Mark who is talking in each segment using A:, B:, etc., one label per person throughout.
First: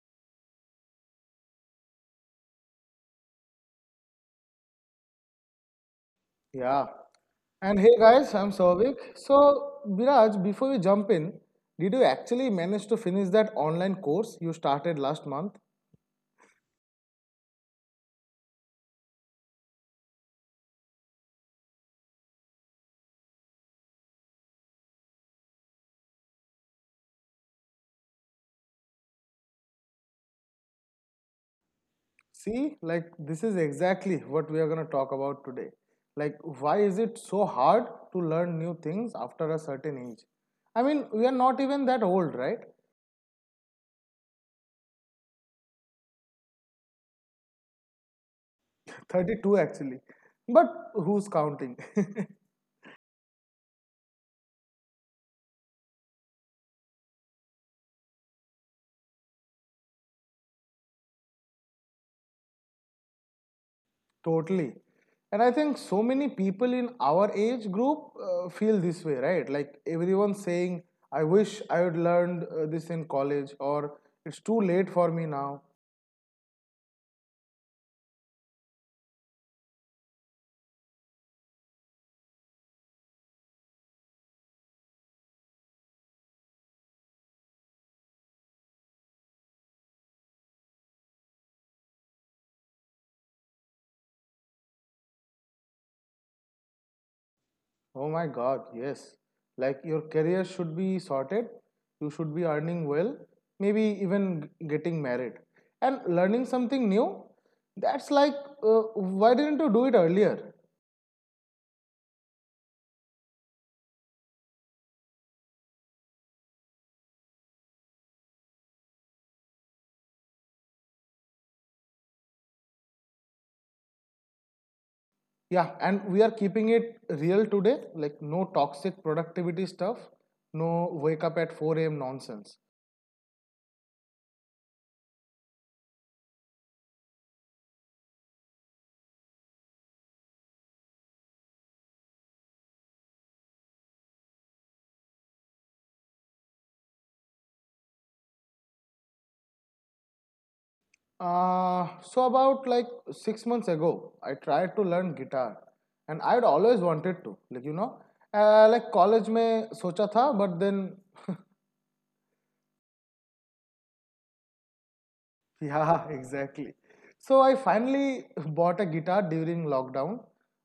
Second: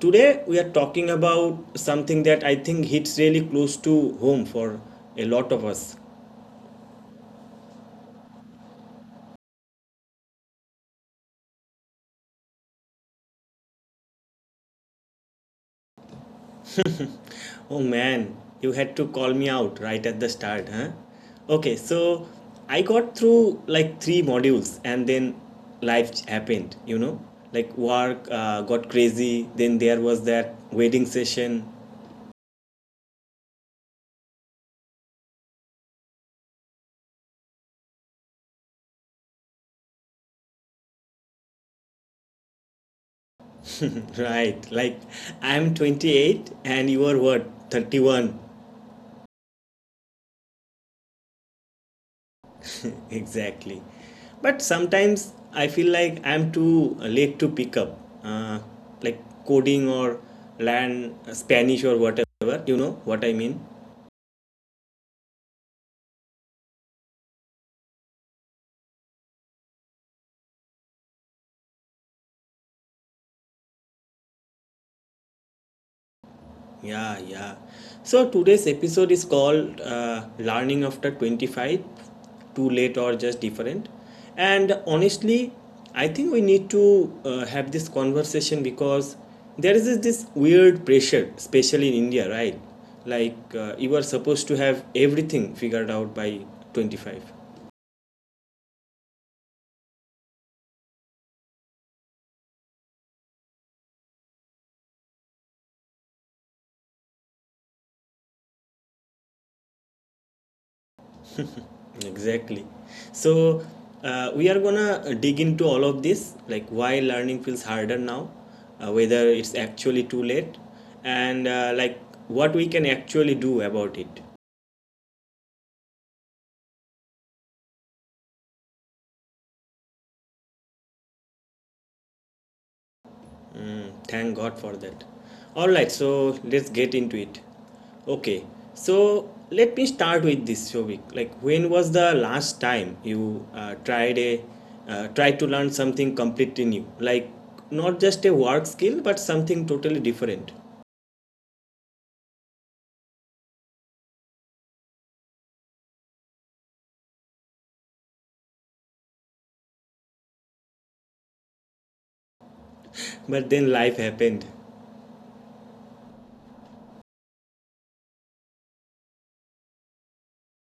A: today we are talking about something that I think hits really close to home for a lot of us.
B: Yeah. And hey guys, I'm Souvik. So, Biraj, before we jump in, did you actually manage to finish that online course you started last month?
A: Oh man, you had to call me out right at the start, huh? Okay, so I got through like three modules, and then life happened, like work got crazy, then there was that wedding session.
B: See, like this is exactly what we are going to talk about today. Like, why is it so hard to learn new things after a certain age? I mean, we are not even that old, right?
A: Right, like I'm 28 and you are what, 31?
B: 32 actually. But who's counting?
A: Exactly. But sometimes I feel like I'm too late to pick up, uh, like coding or learn Spanish or whatever, you know what I mean?
B: Totally. And I think so many people in our age group feel this way, right? Like everyone saying, I wish I had learned this in college, or it's too late for me now.
A: Yeah, yeah. So today's episode is called Learning After 25, Too Late or Just Different. And honestly, I think we need to have this conversation because there is this weird pressure, especially in India, right? Like you are supposed to have everything figured out by 25.
B: Oh my God, yes. Like your career should be sorted, you should be earning well, maybe even getting married. And learning something new, that's like, why didn't you do it earlier?
A: Exactly. So we are gonna dig into all of this, like why learning feels harder now, whether it's actually too late, and like what we can actually do about it.
B: Yeah, and we are keeping it real today, like no toxic productivity stuff, no wake up at 4 a.m. nonsense.
A: Thank God for that. All right, so let's get into it. Okay, so let me start with this, Shobik. Like, when was the last time you tried to learn something completely new, like not just a work skill, but something totally different?
B: So about like 6 months ago, I tried to learn guitar, and I'd always wanted to, like like college में सोचा था, but then
A: But then life happened.
B: yeah, exactly. So I finally bought a guitar during lockdown.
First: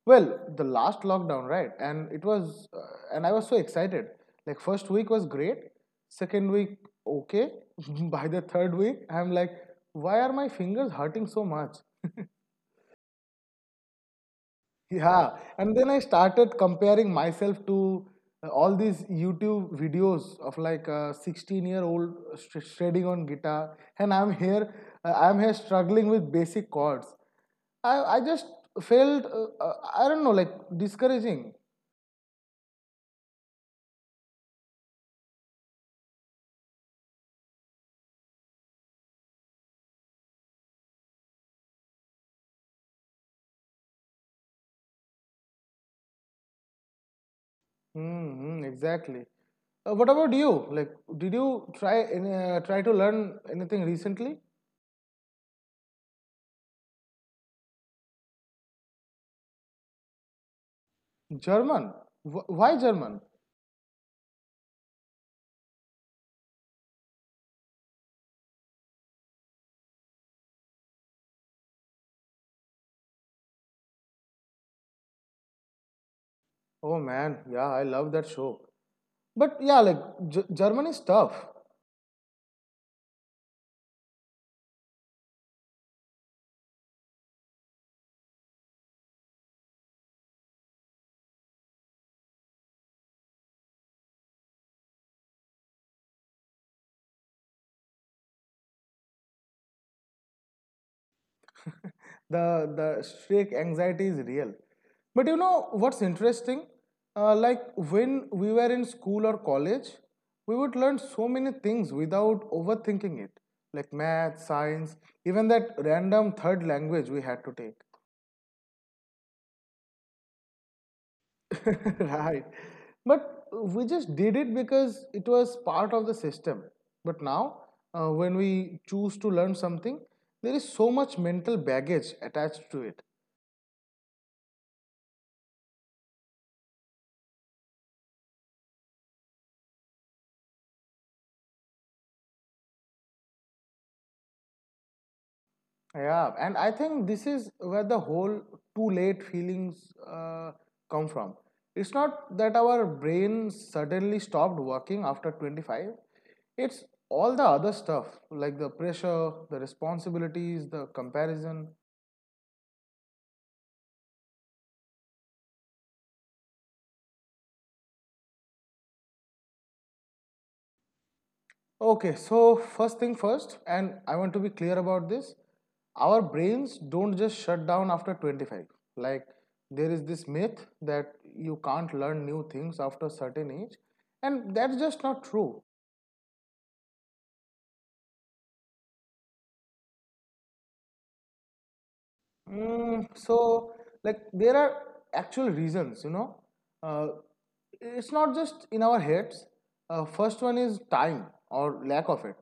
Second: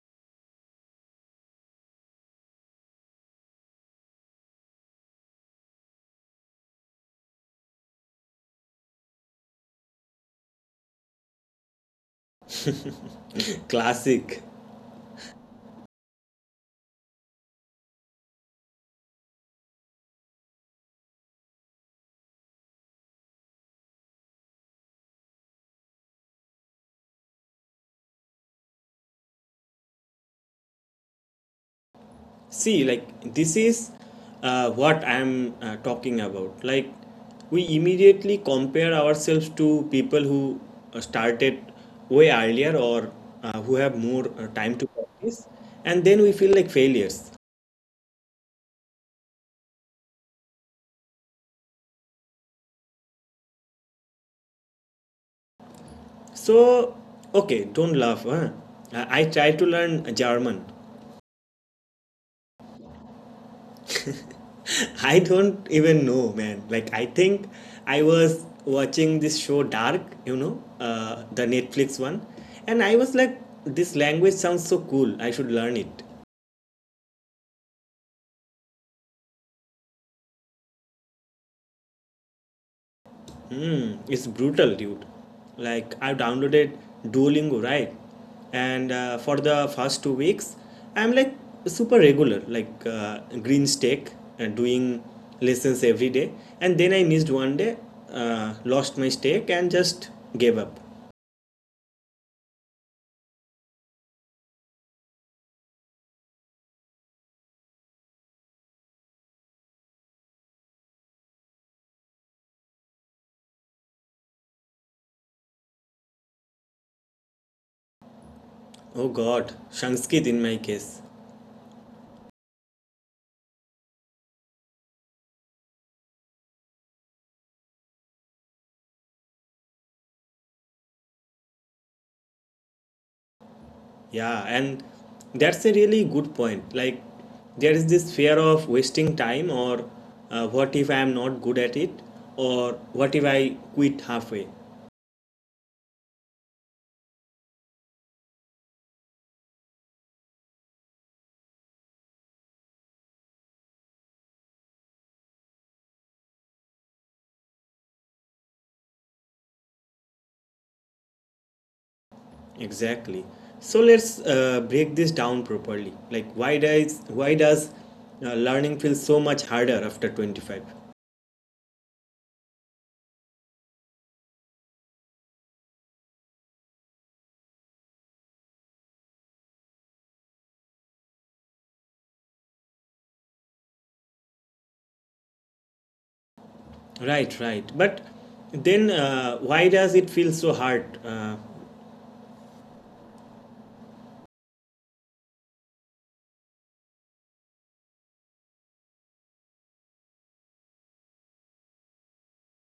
B: Well, the last lockdown, right? And it was, and I was so excited. Like, first week was great. Second week, okay. By the third week, I'm like, why are my fingers hurting so much?
A: Classic.
B: Yeah, and then I started comparing myself to all these YouTube videos of like a 16-year-old shredding on guitar, and I'm here struggling with basic chords. I just felt I don't know, like discouraging.
A: See, like, this is what I'm talking about. Like, we immediately compare ourselves to people who started way earlier or who have more time to practice, and then we feel like failures.
B: Mm-hmm, exactly. What about you? Like, did you try to learn anything recently?
A: So, okay, don't laugh. Huh? I tried to learn German.
B: German. Why German?
A: I don't even know, man. Like, I think I was watching this show Dark, the Netflix one, and I was like, this language sounds so cool. I should learn it.
B: Oh man, yeah, I love that show. But yeah, like German is tough.
A: Hmm, it's brutal, dude. Like, I downloaded Duolingo, right? And for the first 2 weeks, I'm like super regular, like green stake, and doing lessons every day. And then I missed one day, lost my stake, and just gave up.
B: The streak anxiety is real, but you know what's interesting, like when we were in school or college, we would learn so many things without overthinking it, like math, science, even that random third language we had to
A: Oh God, Sanskrit in my case.
B: take. Right, but we just did it because it was part of the system. But now, when we choose to learn something, there is so much mental baggage attached to it.
A: Yeah, and that's a really good point. Like, there is this fear of wasting time, or what if I am not good at it, or what if I quit halfway?
B: Yeah, and I think this is where the whole too late feelings come from. It's not that our brain suddenly stopped working after 25, it's all the other stuff like the pressure, the responsibilities, the comparison.
A: Exactly. So let's break this down properly. Like, why does learning feel so much harder after 25?
B: Okay, so first thing first, and I want to be clear about this. Our brains don't just shut down after 25. Like, there is this myth that you can't learn new things after a certain age, and that's just not true.
A: Right, right. But then why does it feel so hard?
B: Mm, so, like, there are actual reasons, you know. Uh, it's not just in our heads. First one is time or lack of it.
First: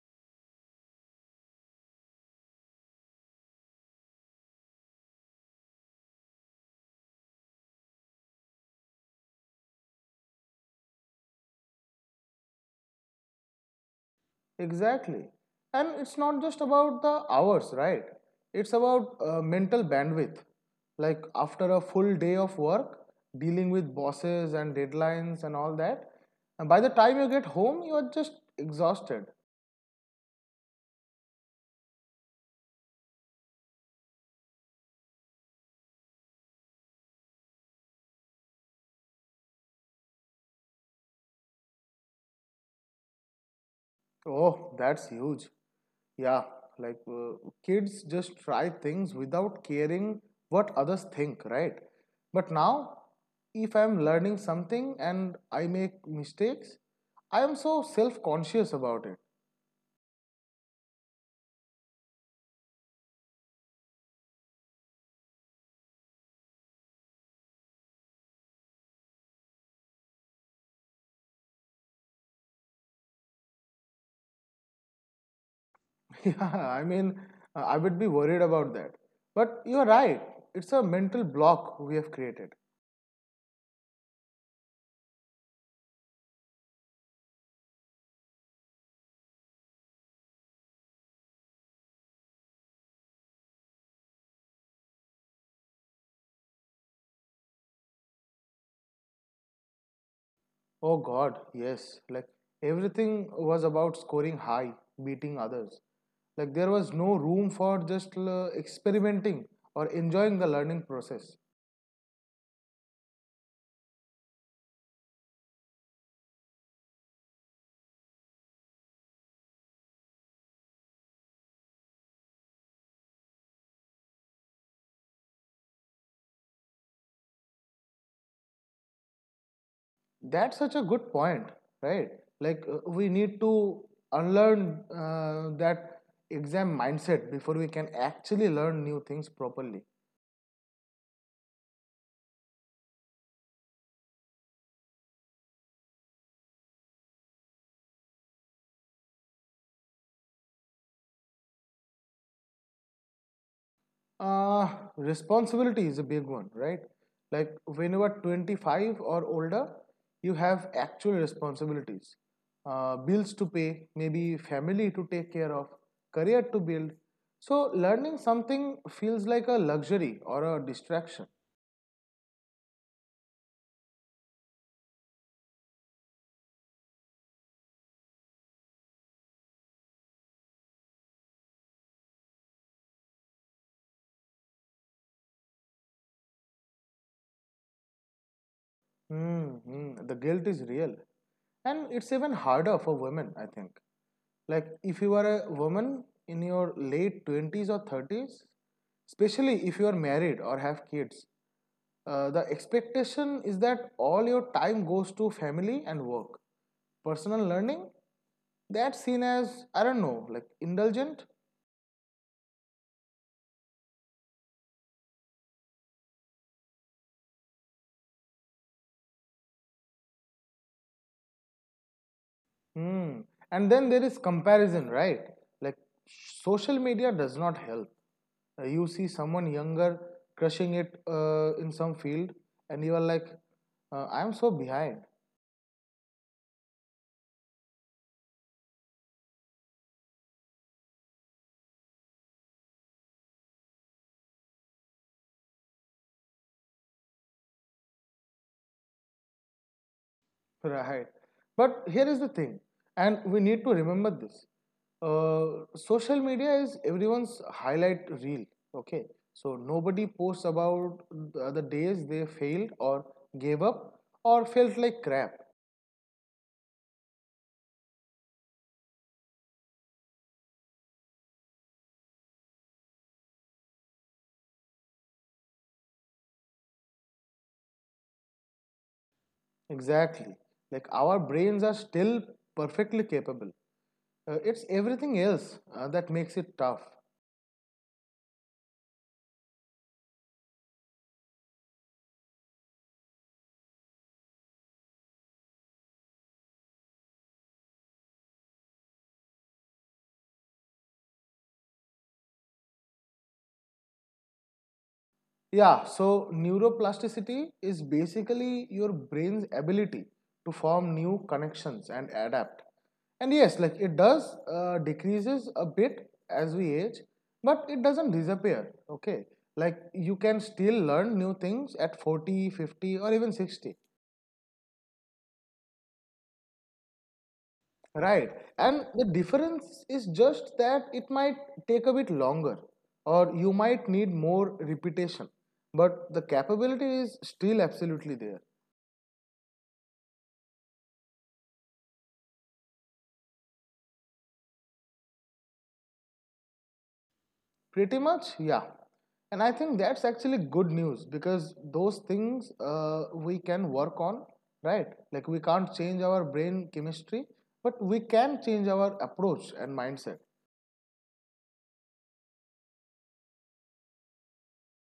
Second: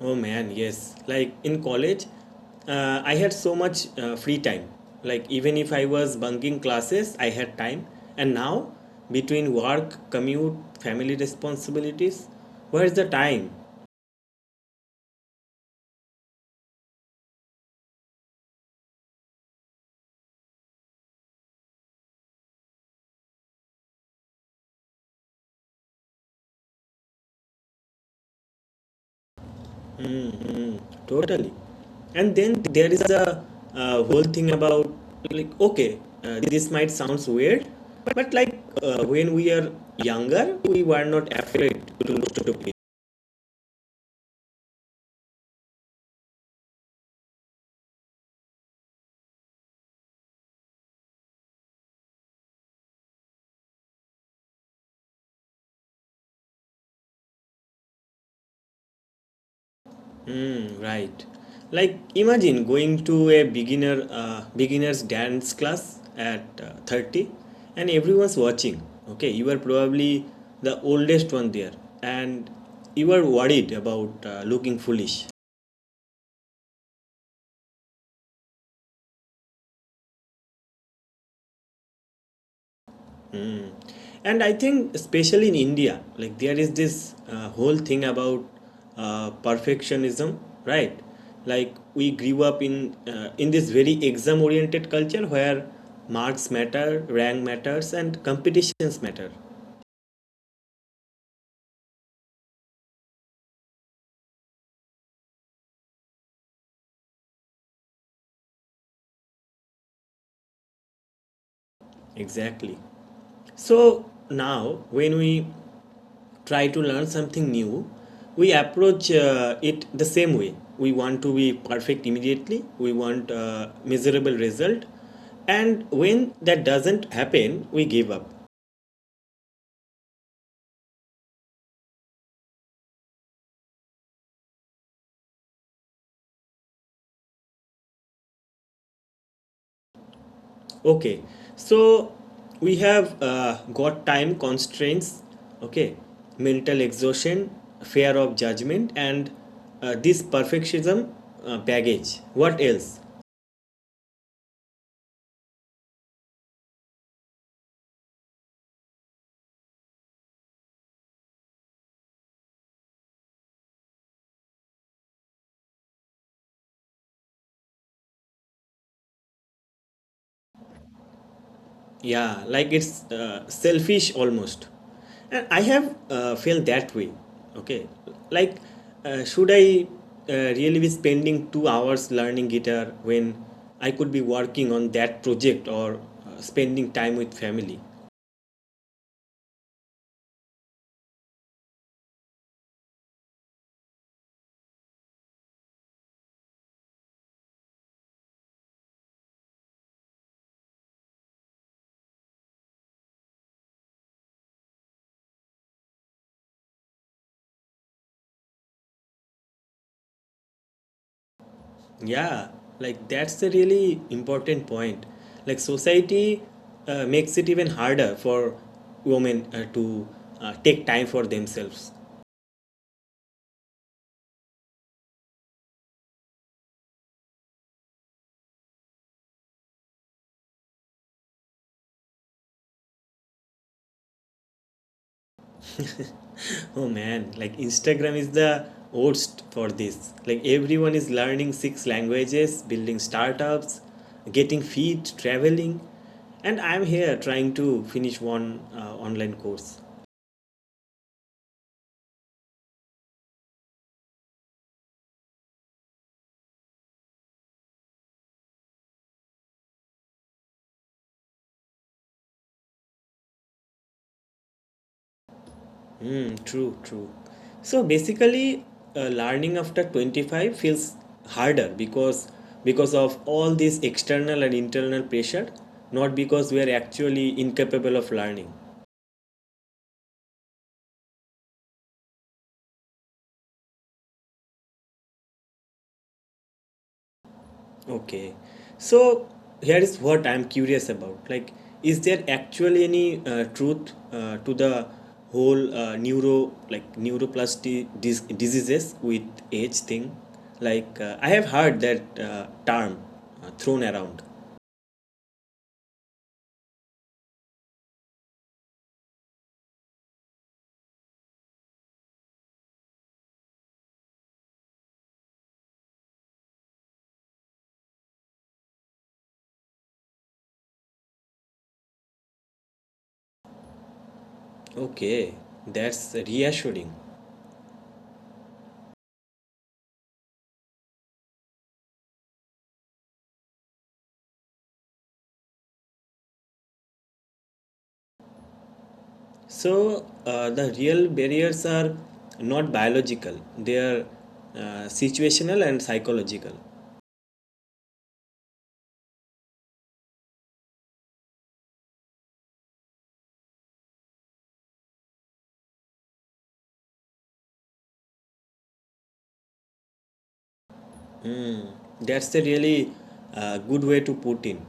A: Oh man, yes. Like in college, I had so much free time. Like even if I was bunking classes, I had time. And now, between work, commute, family responsibilities, where is the time?
B: Exactly. And it's not just about the hours, right? It's about mental bandwidth. Like after a full day of work, dealing with bosses and deadlines and all that, and by the time you get home, you are just exhausted.
A: Totally. And then there is a whole thing about like okay, this might sounds weird, but like when we are younger, we were not afraid to look to.
B: Oh, that's huge. Yeah, like kids just try things without caring what others think, right? But now, if I'm learning something and I make mistakes, I am so self-conscious about it.
A: Mm, right. Like imagine going to a beginners dance class at 30, and everyone's watching. Okay, you are probably the oldest one there and you are worried about looking foolish.
B: Yeah, I mean, I would be worried about that. But you're right, it's a mental block we have created.
A: Mm. And I think especially in India, like there is this whole thing about perfectionism, right? Like we grew up in this very exam oriented culture where marks matter, rank matters, and competitions matter.
B: Oh God, yes. Like everything was about scoring high, beating others. Like there was no room for just experimenting or enjoying the learning process.
A: Exactly. So now when we try to learn something new, we approach it the same way. We want to be perfect immediately, we want a measurable result, and when that doesn't happen, we give up.
B: That's such a good point, right? Like we need to unlearn that exam mindset before we can actually learn new things properly.
A: Okay, so we have got time constraints, okay, mental exhaustion, fear of judgment, and this perfectionism baggage. What else?
B: Uh, responsibility is a big one, right? Like when you are 25 or older, you have actual responsibilities. Bills to pay, maybe family to take care of, career to build. So learning something feels like a luxury or a distraction.
A: Yeah, like it's selfish almost. And I have felt that way. Okay, like should I really be spending 2 hours learning guitar when I could be working on that project or spending time with family?
B: Mm-hmm. The guilt is real. And it's even harder for women, I think. Like if you are a woman in your late 20s or 30s, especially if you are married or have kids, the expectation is that all your time goes to family and work. Personal learning, that's seen as, I don't know, like indulgent.
A: Yeah, like that's a really important point. Like society makes it even harder for women to take time for themselves.
B: Hmm. And then there is comparison, right? Like social media does not help. You see someone younger crushing it in some field, and you are like, I'm so behind.
A: Oh man, like Instagram is the worst for this. Like everyone is learning six languages, building startups, getting fit, traveling, and I'm here trying to finish one online course.
B: Right. But here is the thing, and we need to remember this. Social media is everyone's highlight reel. Okay. So nobody posts about the other days they failed or gave up or felt like crap.
A: Hmm, true, true. So basically, learning after 25 feels harder because of all this external and internal pressure, not because we are actually incapable of learning.
B: Exactly. Like our brains are still perfectly capable. It's everything else that makes it tough.
A: Okay. So here is what I'm curious about. Like, is there actually any truth to the whole neuro like neuroplasty diseases with age thing? Like, I have heard that term thrown around.
B: Yeah, so neuroplasticity is basically your brain's ability to form new connections and adapt. And yes, like it does decreases a bit as we age, but it doesn't disappear. Okay, like you can still learn new things at 40, 50, or even 60,
A: Okay, that's reassuring.
B: right? And the difference is just that it might take a bit longer, or you might need more repetition, but the capability is still absolutely there.
A: So, the real barriers are not biological, they are uh, situational and psychological.
B: Pretty much, yeah. And I think that's actually good news because those things we can work on, right? Like we can't change our brain chemistry, but we can change our approach and mindset.
A: Mm, that's a really good way to put in.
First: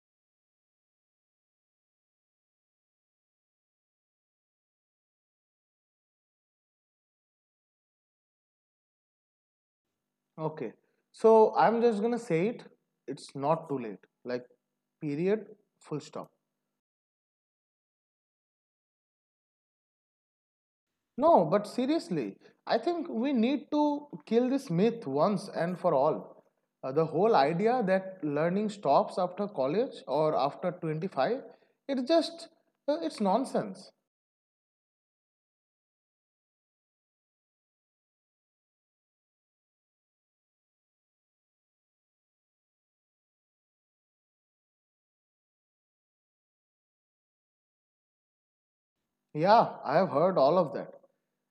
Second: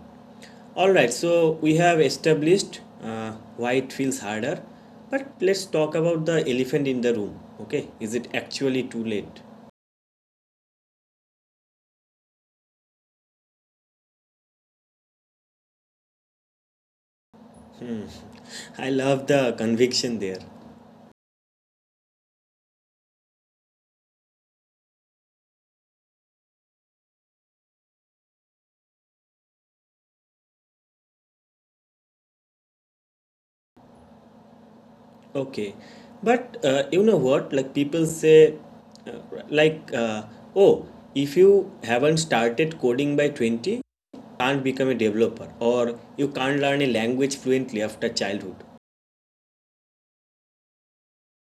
A: All right, so we have established why it feels harder, but let's talk about the elephant in the room. Okay, is it actually too late?
B: Okay. So I'm just going to say it. It's not too late. Like, period, full stop.
A: Hmm. I love the conviction there.
B: No, but seriously, I think we need to kill this myth once and for all. The whole idea that learning stops after college or after 25, it's just, it's nonsense.
A: Okay, but you know what? Like people say, uh, like, oh, if you haven't started coding by 20, can't become a developer or you can't learn a language fluently after childhood.
B: Yeah, I have heard all of that.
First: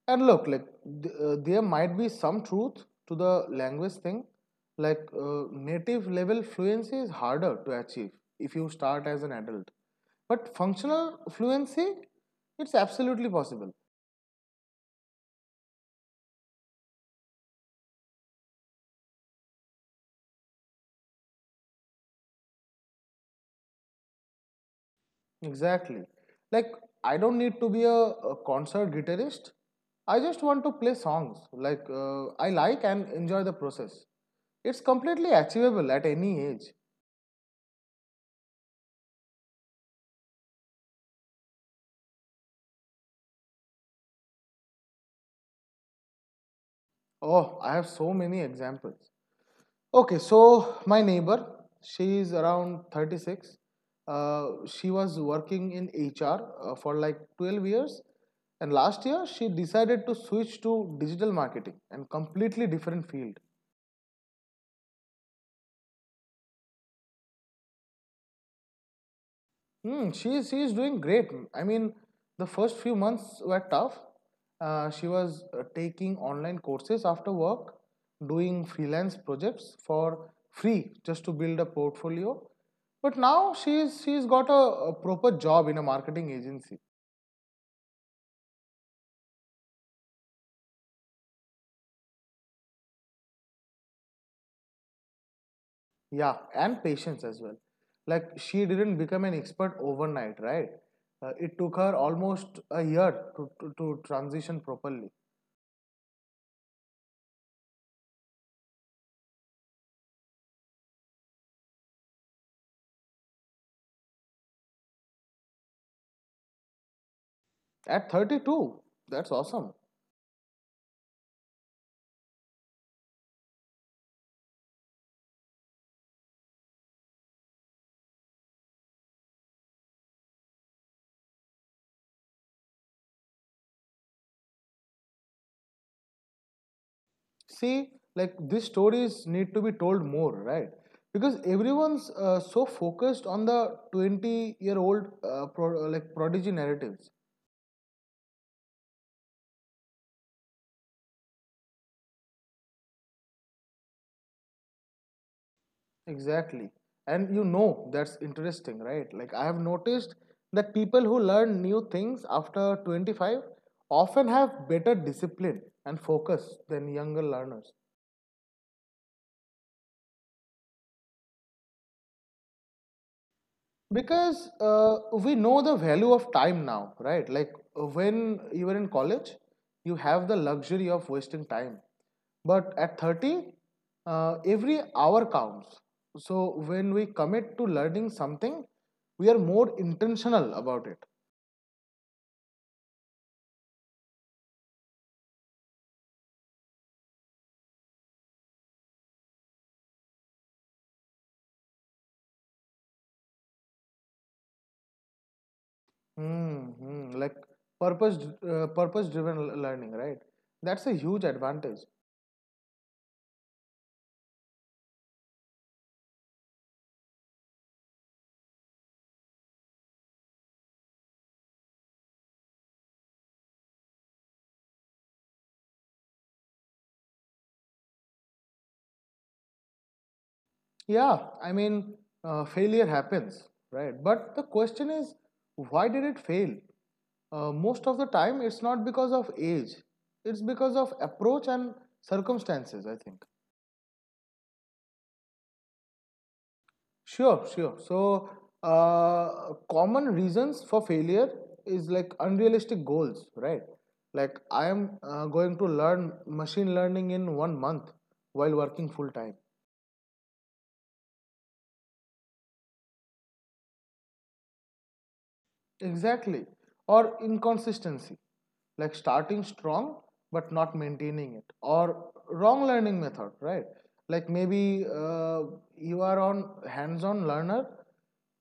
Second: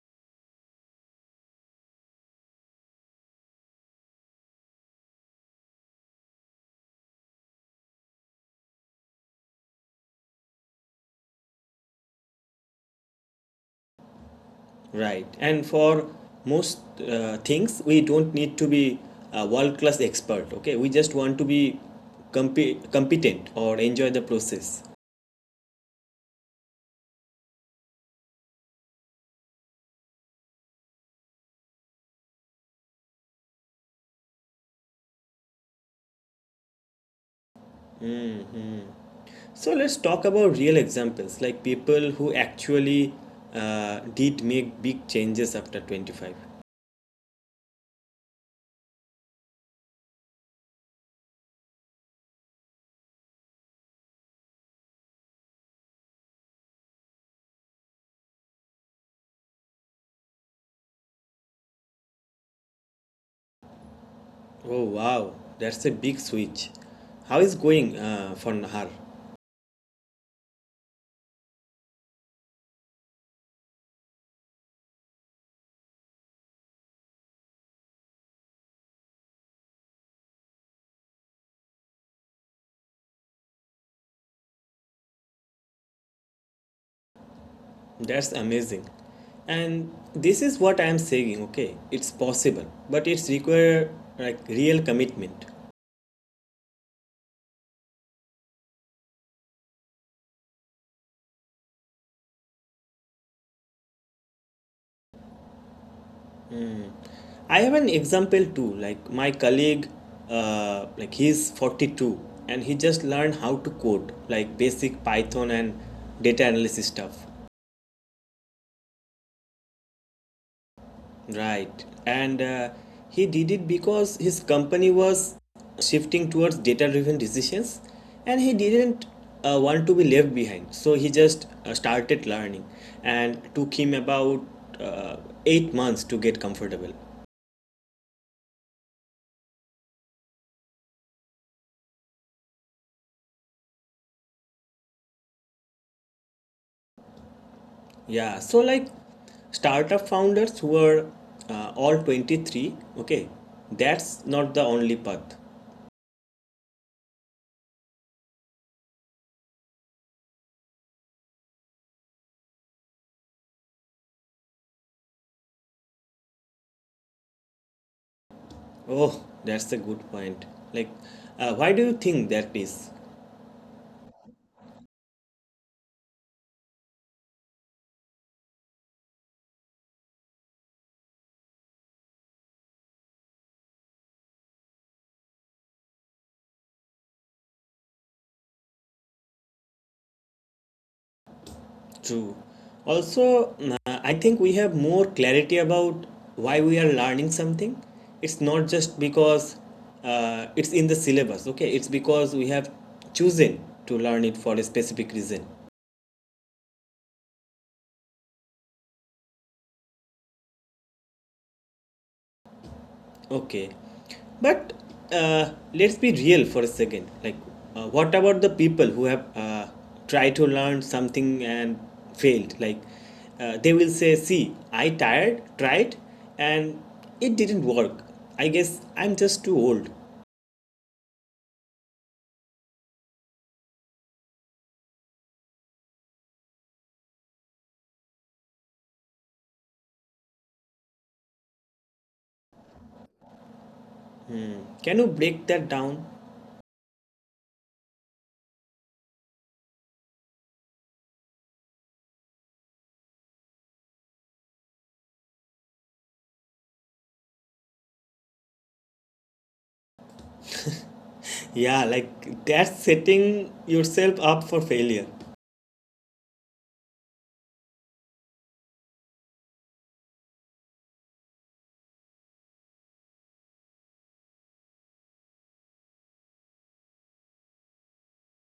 B: And look, like there might be some truth to the language thing. Like native level fluency is harder to achieve if you start as an adult. But functional fluency, it's absolutely possible.
A: Right. And for most things, we don't need to be a world-class expert. Okay. We just want to be competent or enjoy the process.
B: Exactly. Like, I don't need to be a concert guitarist. I just want to play songs like I like and enjoy the process. It's completely achievable at any age.
A: So let's talk about real examples, like people who actually did make big changes after 25.
B: Oh, I have so many examples. Okay, so my neighbor, she is around 36. She was working in HR for like 12 years. And last year, she decided to switch to digital marketing and completely different field.
A: Oh, wow. That's a big switch. How is going for Nahar?
B: Hmm, she is doing great. I mean, the first few months were tough. She was taking online courses after work, doing freelance projects for free just to build a portfolio. But now she's got a proper job in a marketing agency.
A: That's amazing. And this is what I am saying, okay? It's possible, but it's require like real commitment.
B: Yeah, and patience as well. Like she didn't become an expert overnight, right? It took her almost a year to transition properly.
A: I have an example too. Like my colleague, like he's 42 and he just learned how to code, like basic Python and data analysis stuff.
B: At 32, that's awesome.
A: Right. And he did it because his company was shifting towards data driven decisions and he didn't want to be left behind. So he just started learning and took him about uh, 8 months to get comfortable.
B: See, like these stories need to be told more, right? Because everyone's so focused on the 20-year-old like prodigy narratives.
A: Yeah, so like startup founders who are all 23, okay, that's not the only path.
B: Exactly. And you know that's interesting, right? Like I have noticed that people who learn new things after 25 often have better discipline and focus than younger learners.
A: Oh, that's a good point. Like, why do you think that is
B: Because we know the value of time now, right? Like when you were in college, you have the luxury of wasting time. But at 30, every hour counts. So when we commit to learning something, we are more intentional about it.
A: true? Also, I think we have more clarity about why we are learning something. It's not just because it's in the syllabus, okay, it's because we have chosen to learn it for a specific reason.
B: Mm-hmm. Like purpose, purpose-driven learning, right? That's a huge advantage.
A: Okay, but let's be real for a second. Like, what about the people who have tried to learn something and failed? Like, they will say, "See, I tried, and it didn't work. I guess I'm just too old."
B: Yeah, I mean, failure happens, right? But the question is, why did it fail? Most of the time, it's not because of age, it's because of approach and circumstances, I think.
A: Can you break that down?
B: Sure, sure. So, common reasons for failure is like unrealistic goals, right? Like, I am going to learn machine learning in 1 month while working full time.
A: Yeah, like that's setting yourself up for failure
B: Exactly. Or inconsistency, like starting strong but not maintaining it. Or wrong learning method, right? Like maybe you are on hands-on learner,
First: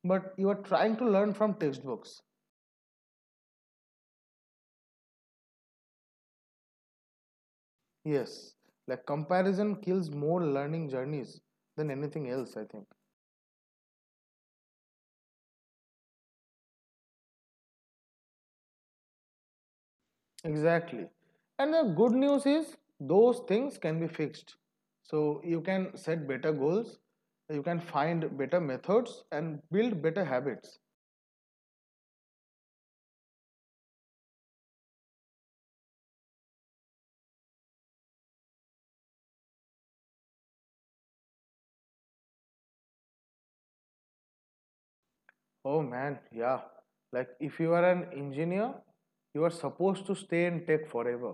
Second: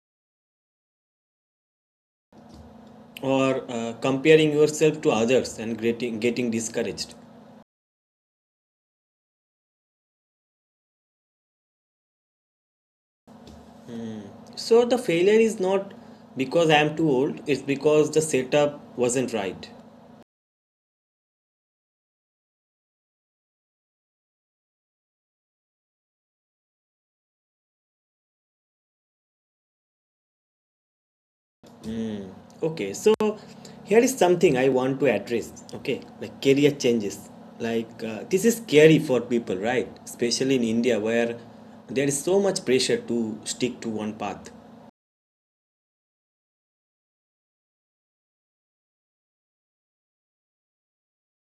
B: but you are trying to learn from textbooks.
A: or comparing yourself to others and getting discouraged.
B: Yes, like comparison kills more learning journeys than anything else, I think.
A: So the failure is not because I am too old, it's because the setup wasn't right.
B: Exactly. And the good news is those things can be fixed. So you can set better goals, you can find better methods and build better habits.
A: Okay, so here is something I want to address. Okay, like career changes. Like this is scary for people, right? Especially in India where there is so much pressure to stick to one path.
B: Oh man, yeah. Like if you are an engineer, you are supposed to stay in tech forever.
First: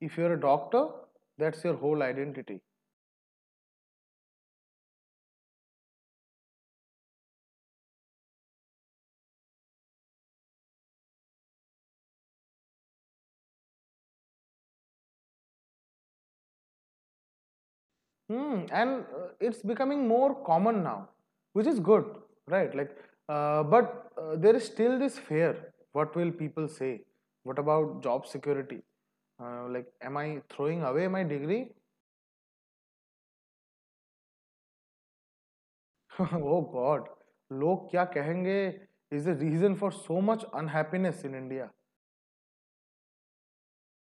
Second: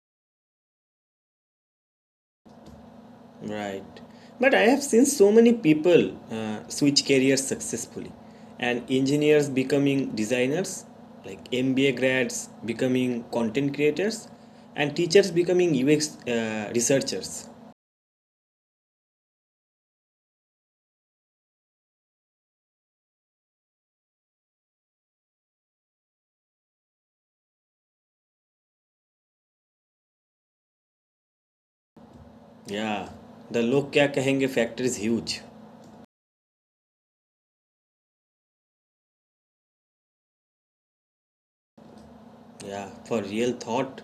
B: If you're a doctor, that's your whole identity.
A: Right. But I have seen so many people switch careers successfully and engineers becoming designers, like MBA grads becoming content creators, and teachers becoming UX researchers.
B: Hmm, and it's becoming more common now, which is good, right? Like, but there is still this fear. What will people say? What about job security? Like, am I throwing away my degree?
A: Yeah, the log kya kahenge factor is huge.
B: Oh God, लोग क्या कहेंगे is the reason for so much unhappiness in India.
A: Yeah, for real thought.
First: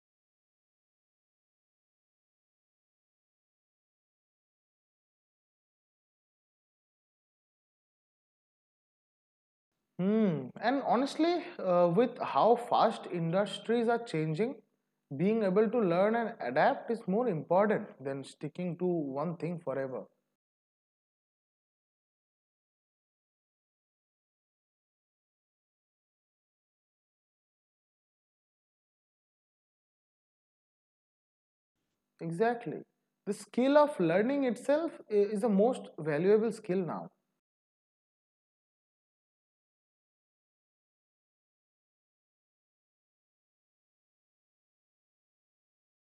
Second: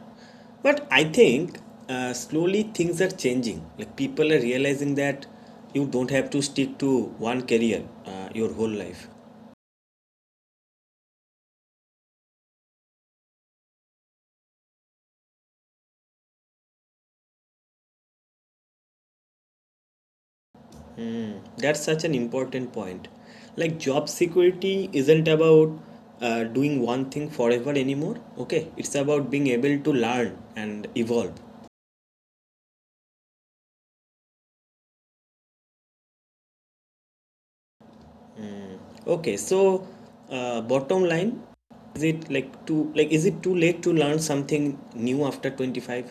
A: But I think slowly things are changing. Like people are realizing that you don't have to stick to one career your whole life.
B: Hmm. And honestly, with how fast industries are changing, being able to learn and adapt is more important than sticking to one thing forever.
A: That's such an important point. Like, job security isn't about doing one thing forever anymore. Okay, it's about being able to learn and evolve.
B: Exactly. The skill of learning itself is the most valuable skill now.
A: Okay, so bottom line, is it too late to learn something new after 25?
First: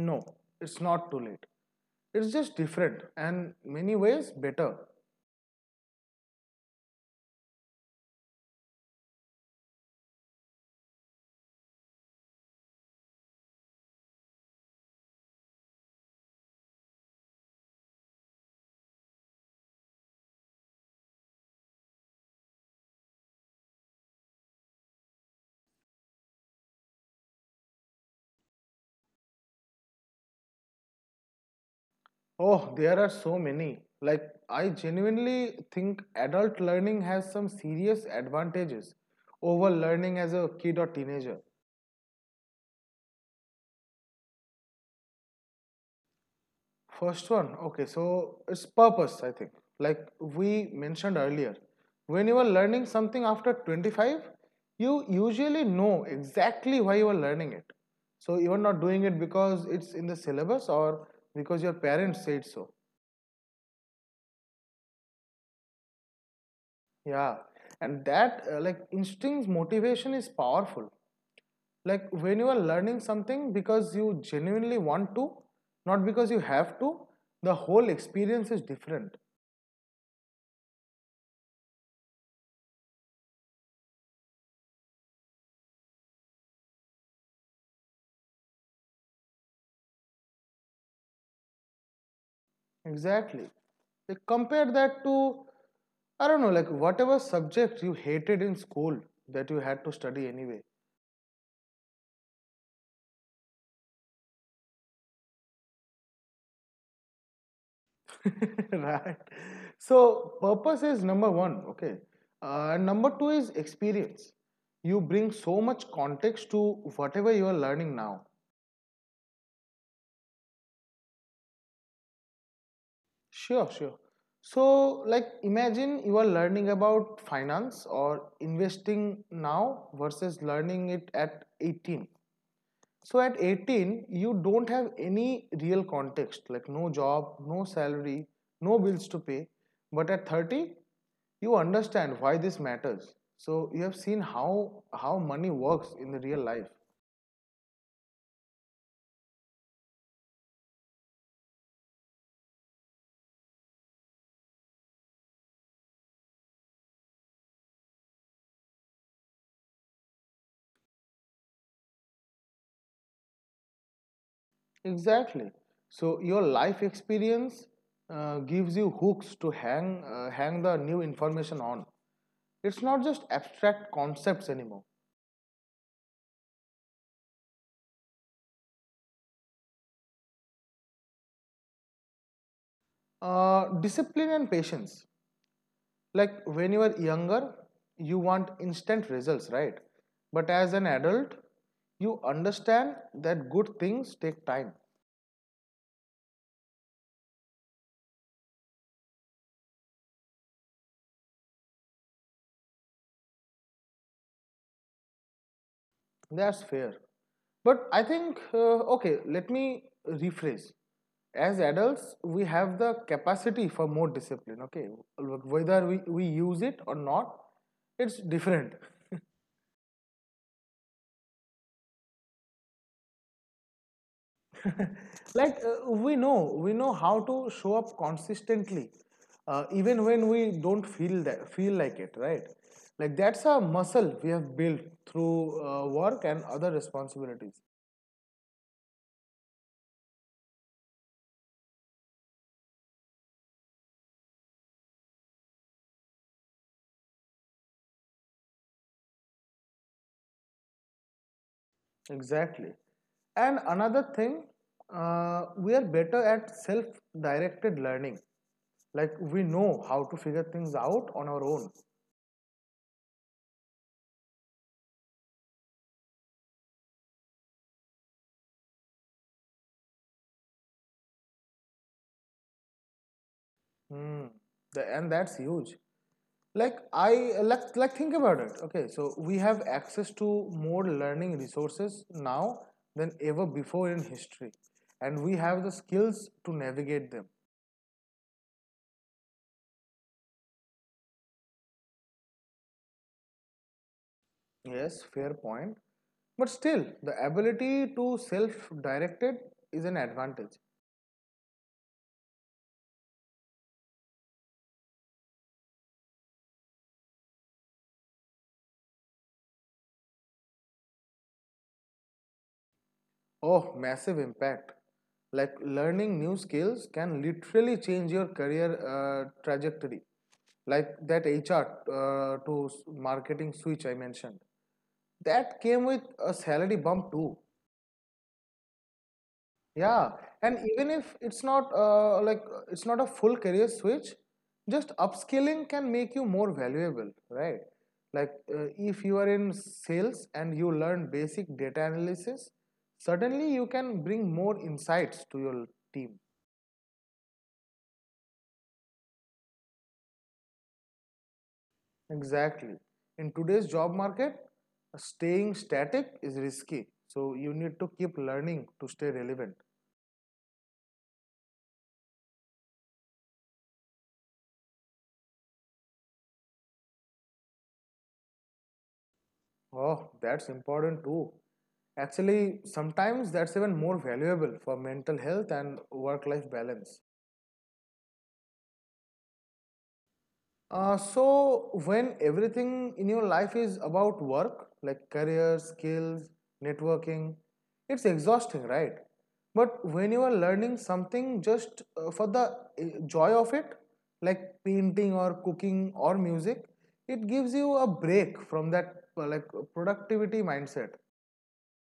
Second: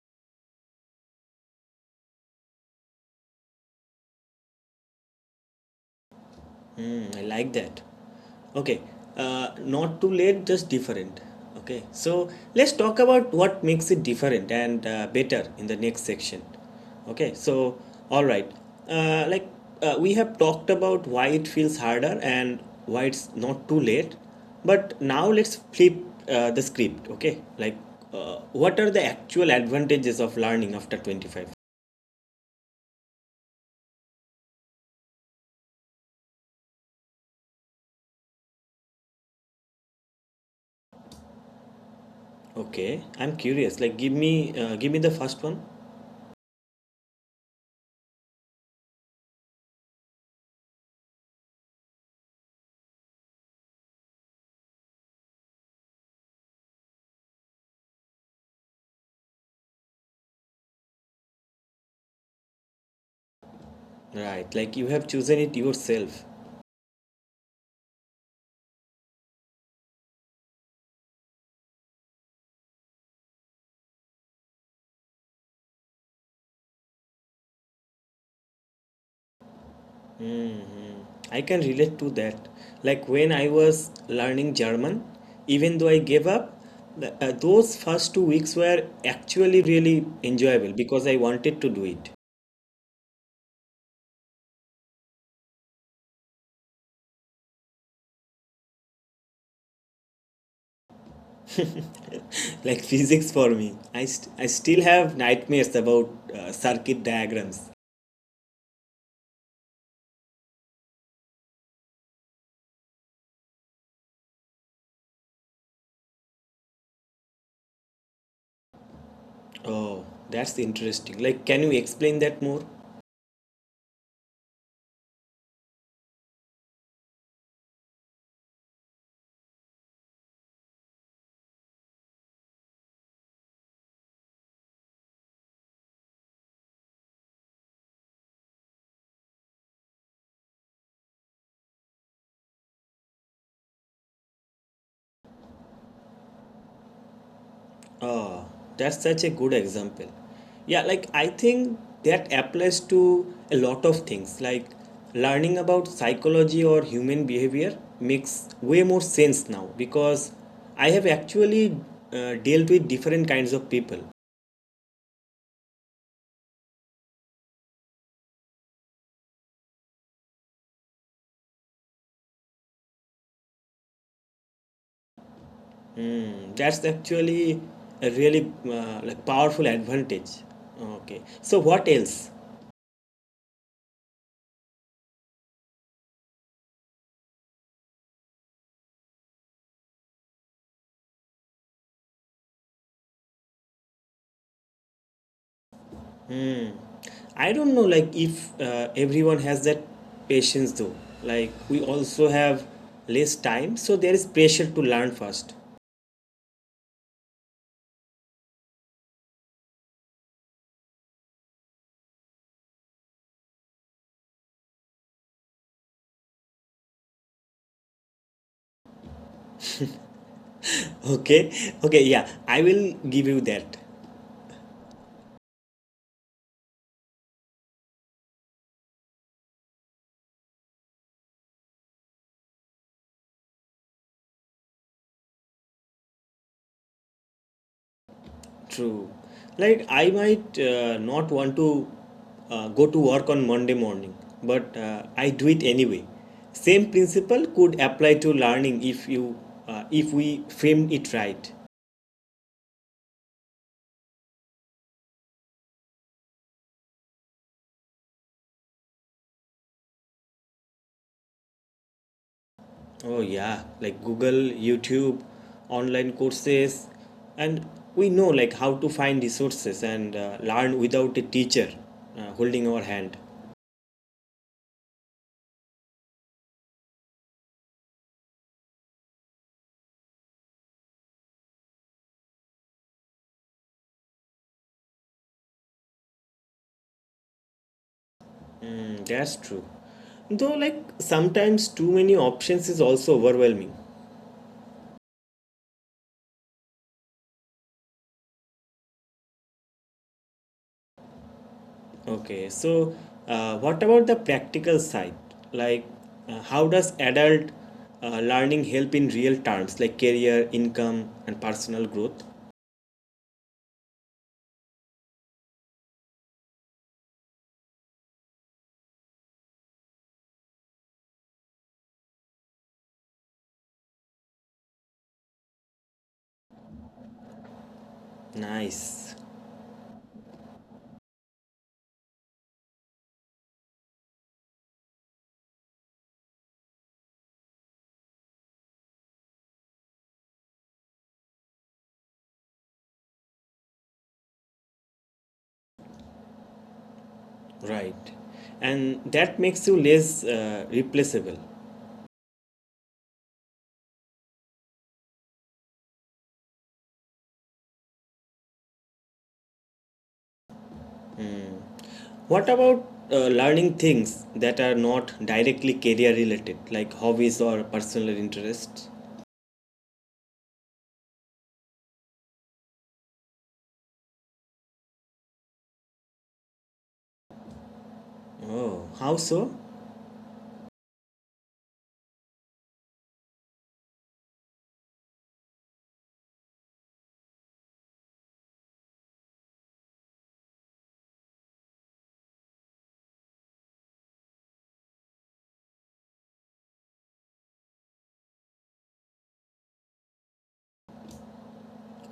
B: No, it's not too late. It's just different and many ways better.
A: Hmm, I like that. Okay, not too late, just different. Okay, so let's talk about what makes it different and better in the next section. Okay, so all right, like we have talked about why it feels harder and why it's not too late, but now let's flip the script. Okay, like what are the actual advantages of learning after 25?
B: Oh, there are so many. Like, I genuinely think adult learning has some serious advantages over learning as a kid or teenager.
A: Okay, I'm curious. Like, give me the first one.
B: First one, okay, so it's purpose, I think. Like we mentioned earlier, when you are learning something after 25, you usually know exactly why you are learning it. So you are not doing it because it's in the syllabus or because your parents said so.
A: Right, like you have chosen it yourself.
B: Yeah, and that like instincts motivation is powerful. Like when you are learning something because you genuinely want to, not because you have to, the whole experience is different.
A: I can relate to that. Like when I was learning German, even though I gave up, those first 2 weeks were actually really enjoyable because I wanted to do it.
B: Exactly. Like compare that to I don't know, like whatever subject you hated in school that you had to study anyway,
A: Like physics for me, I still have nightmares about circuit diagrams.
B: right? So purpose is number one, okay. And number two is experience. You bring so much context to whatever you are learning now.
A: Oh, that's interesting. Like, can you explain that more?
B: Sure, sure. So like imagine you are learning about finance or investing now versus learning it at 18. So at 18, you don't have any real context, like no job, no salary, no bills to pay. But at 30, you understand why this matters. So you have seen how money works in the real life.
A: Oh, that's such a good example. Yeah, like I think that applies to a lot of things. Like learning about psychology or human behavior makes way more sense now because I have actually dealt with different kinds of people.
B: Exactly. So your life experience gives you hooks to hang the new information on. It's not just abstract concepts anymore.
A: Hmm, that's actually a really powerful advantage. Okay, so what else?
B: Discipline and patience. Like when you are younger, you want instant results, right? But as an adult, you understand that good things take time.
A: I don't know, like if everyone has that patience though. Like we also have less time, so there is pressure to learn fast.
B: That's fair, but I think okay, let me rephrase. As adults, we have the capacity for more discipline, okay, whether we use it or not. It's different.
A: Okay, okay, yeah, I will give you that.
B: Like we know how to show up consistently, even when we don't feel like it, right? Like that's a muscle we have built through work and other responsibilities.
A: True. Like I might not want to go to work on Monday morning, but I do it anyway. Same principle could apply to learning if you if we frame it right.
B: Exactly. And another thing, we are better at self directed learning. Like we know how to figure things out on our own.
A: Oh, yeah, like Google, YouTube, online courses, and we know like how to find resources and learn without a teacher holding our hand.
B: Hmm. And that's huge. Like I think about it, okay? So we have access to more learning resources now than ever before in history, and we have the skills to navigate them.
A: Mm, that's true. Though, like sometimes too many options is also overwhelming.
B: Yes, fair point, but still the ability to self direct it is an advantage.
A: Okay, so what about the practical side? Like, how does adult learning help in real terms, like career, income, and personal growth?
B: Oh, massive impact. Like learning new skills can literally change your career trajectory. Like that HR to marketing switch I mentioned, that came with a salary bump too.
A: Nice.
B: Yeah, and even if it's not it's not a full career switch, just upskilling can make you more valuable, right? Like if you are in sales and you learn basic data analysis, suddenly you can bring more insights to your team.
A: Right. And that makes you less replaceable.
B: Exactly. In today's job market, staying static is risky, so you need to keep learning to stay relevant.
A: What about learning things that are not directly career related, like hobbies or personal interests?
B: Oh, that's important too. Actually, sometimes that's even more valuable for mental health and work life balance.
A: Oh, how so?
B: So, when everything in your life is about work, like career, skills, networking, it's exhausting, right? But when you are learning something just for the joy of it, like painting or cooking or music, it gives you a break from that productivity mindset.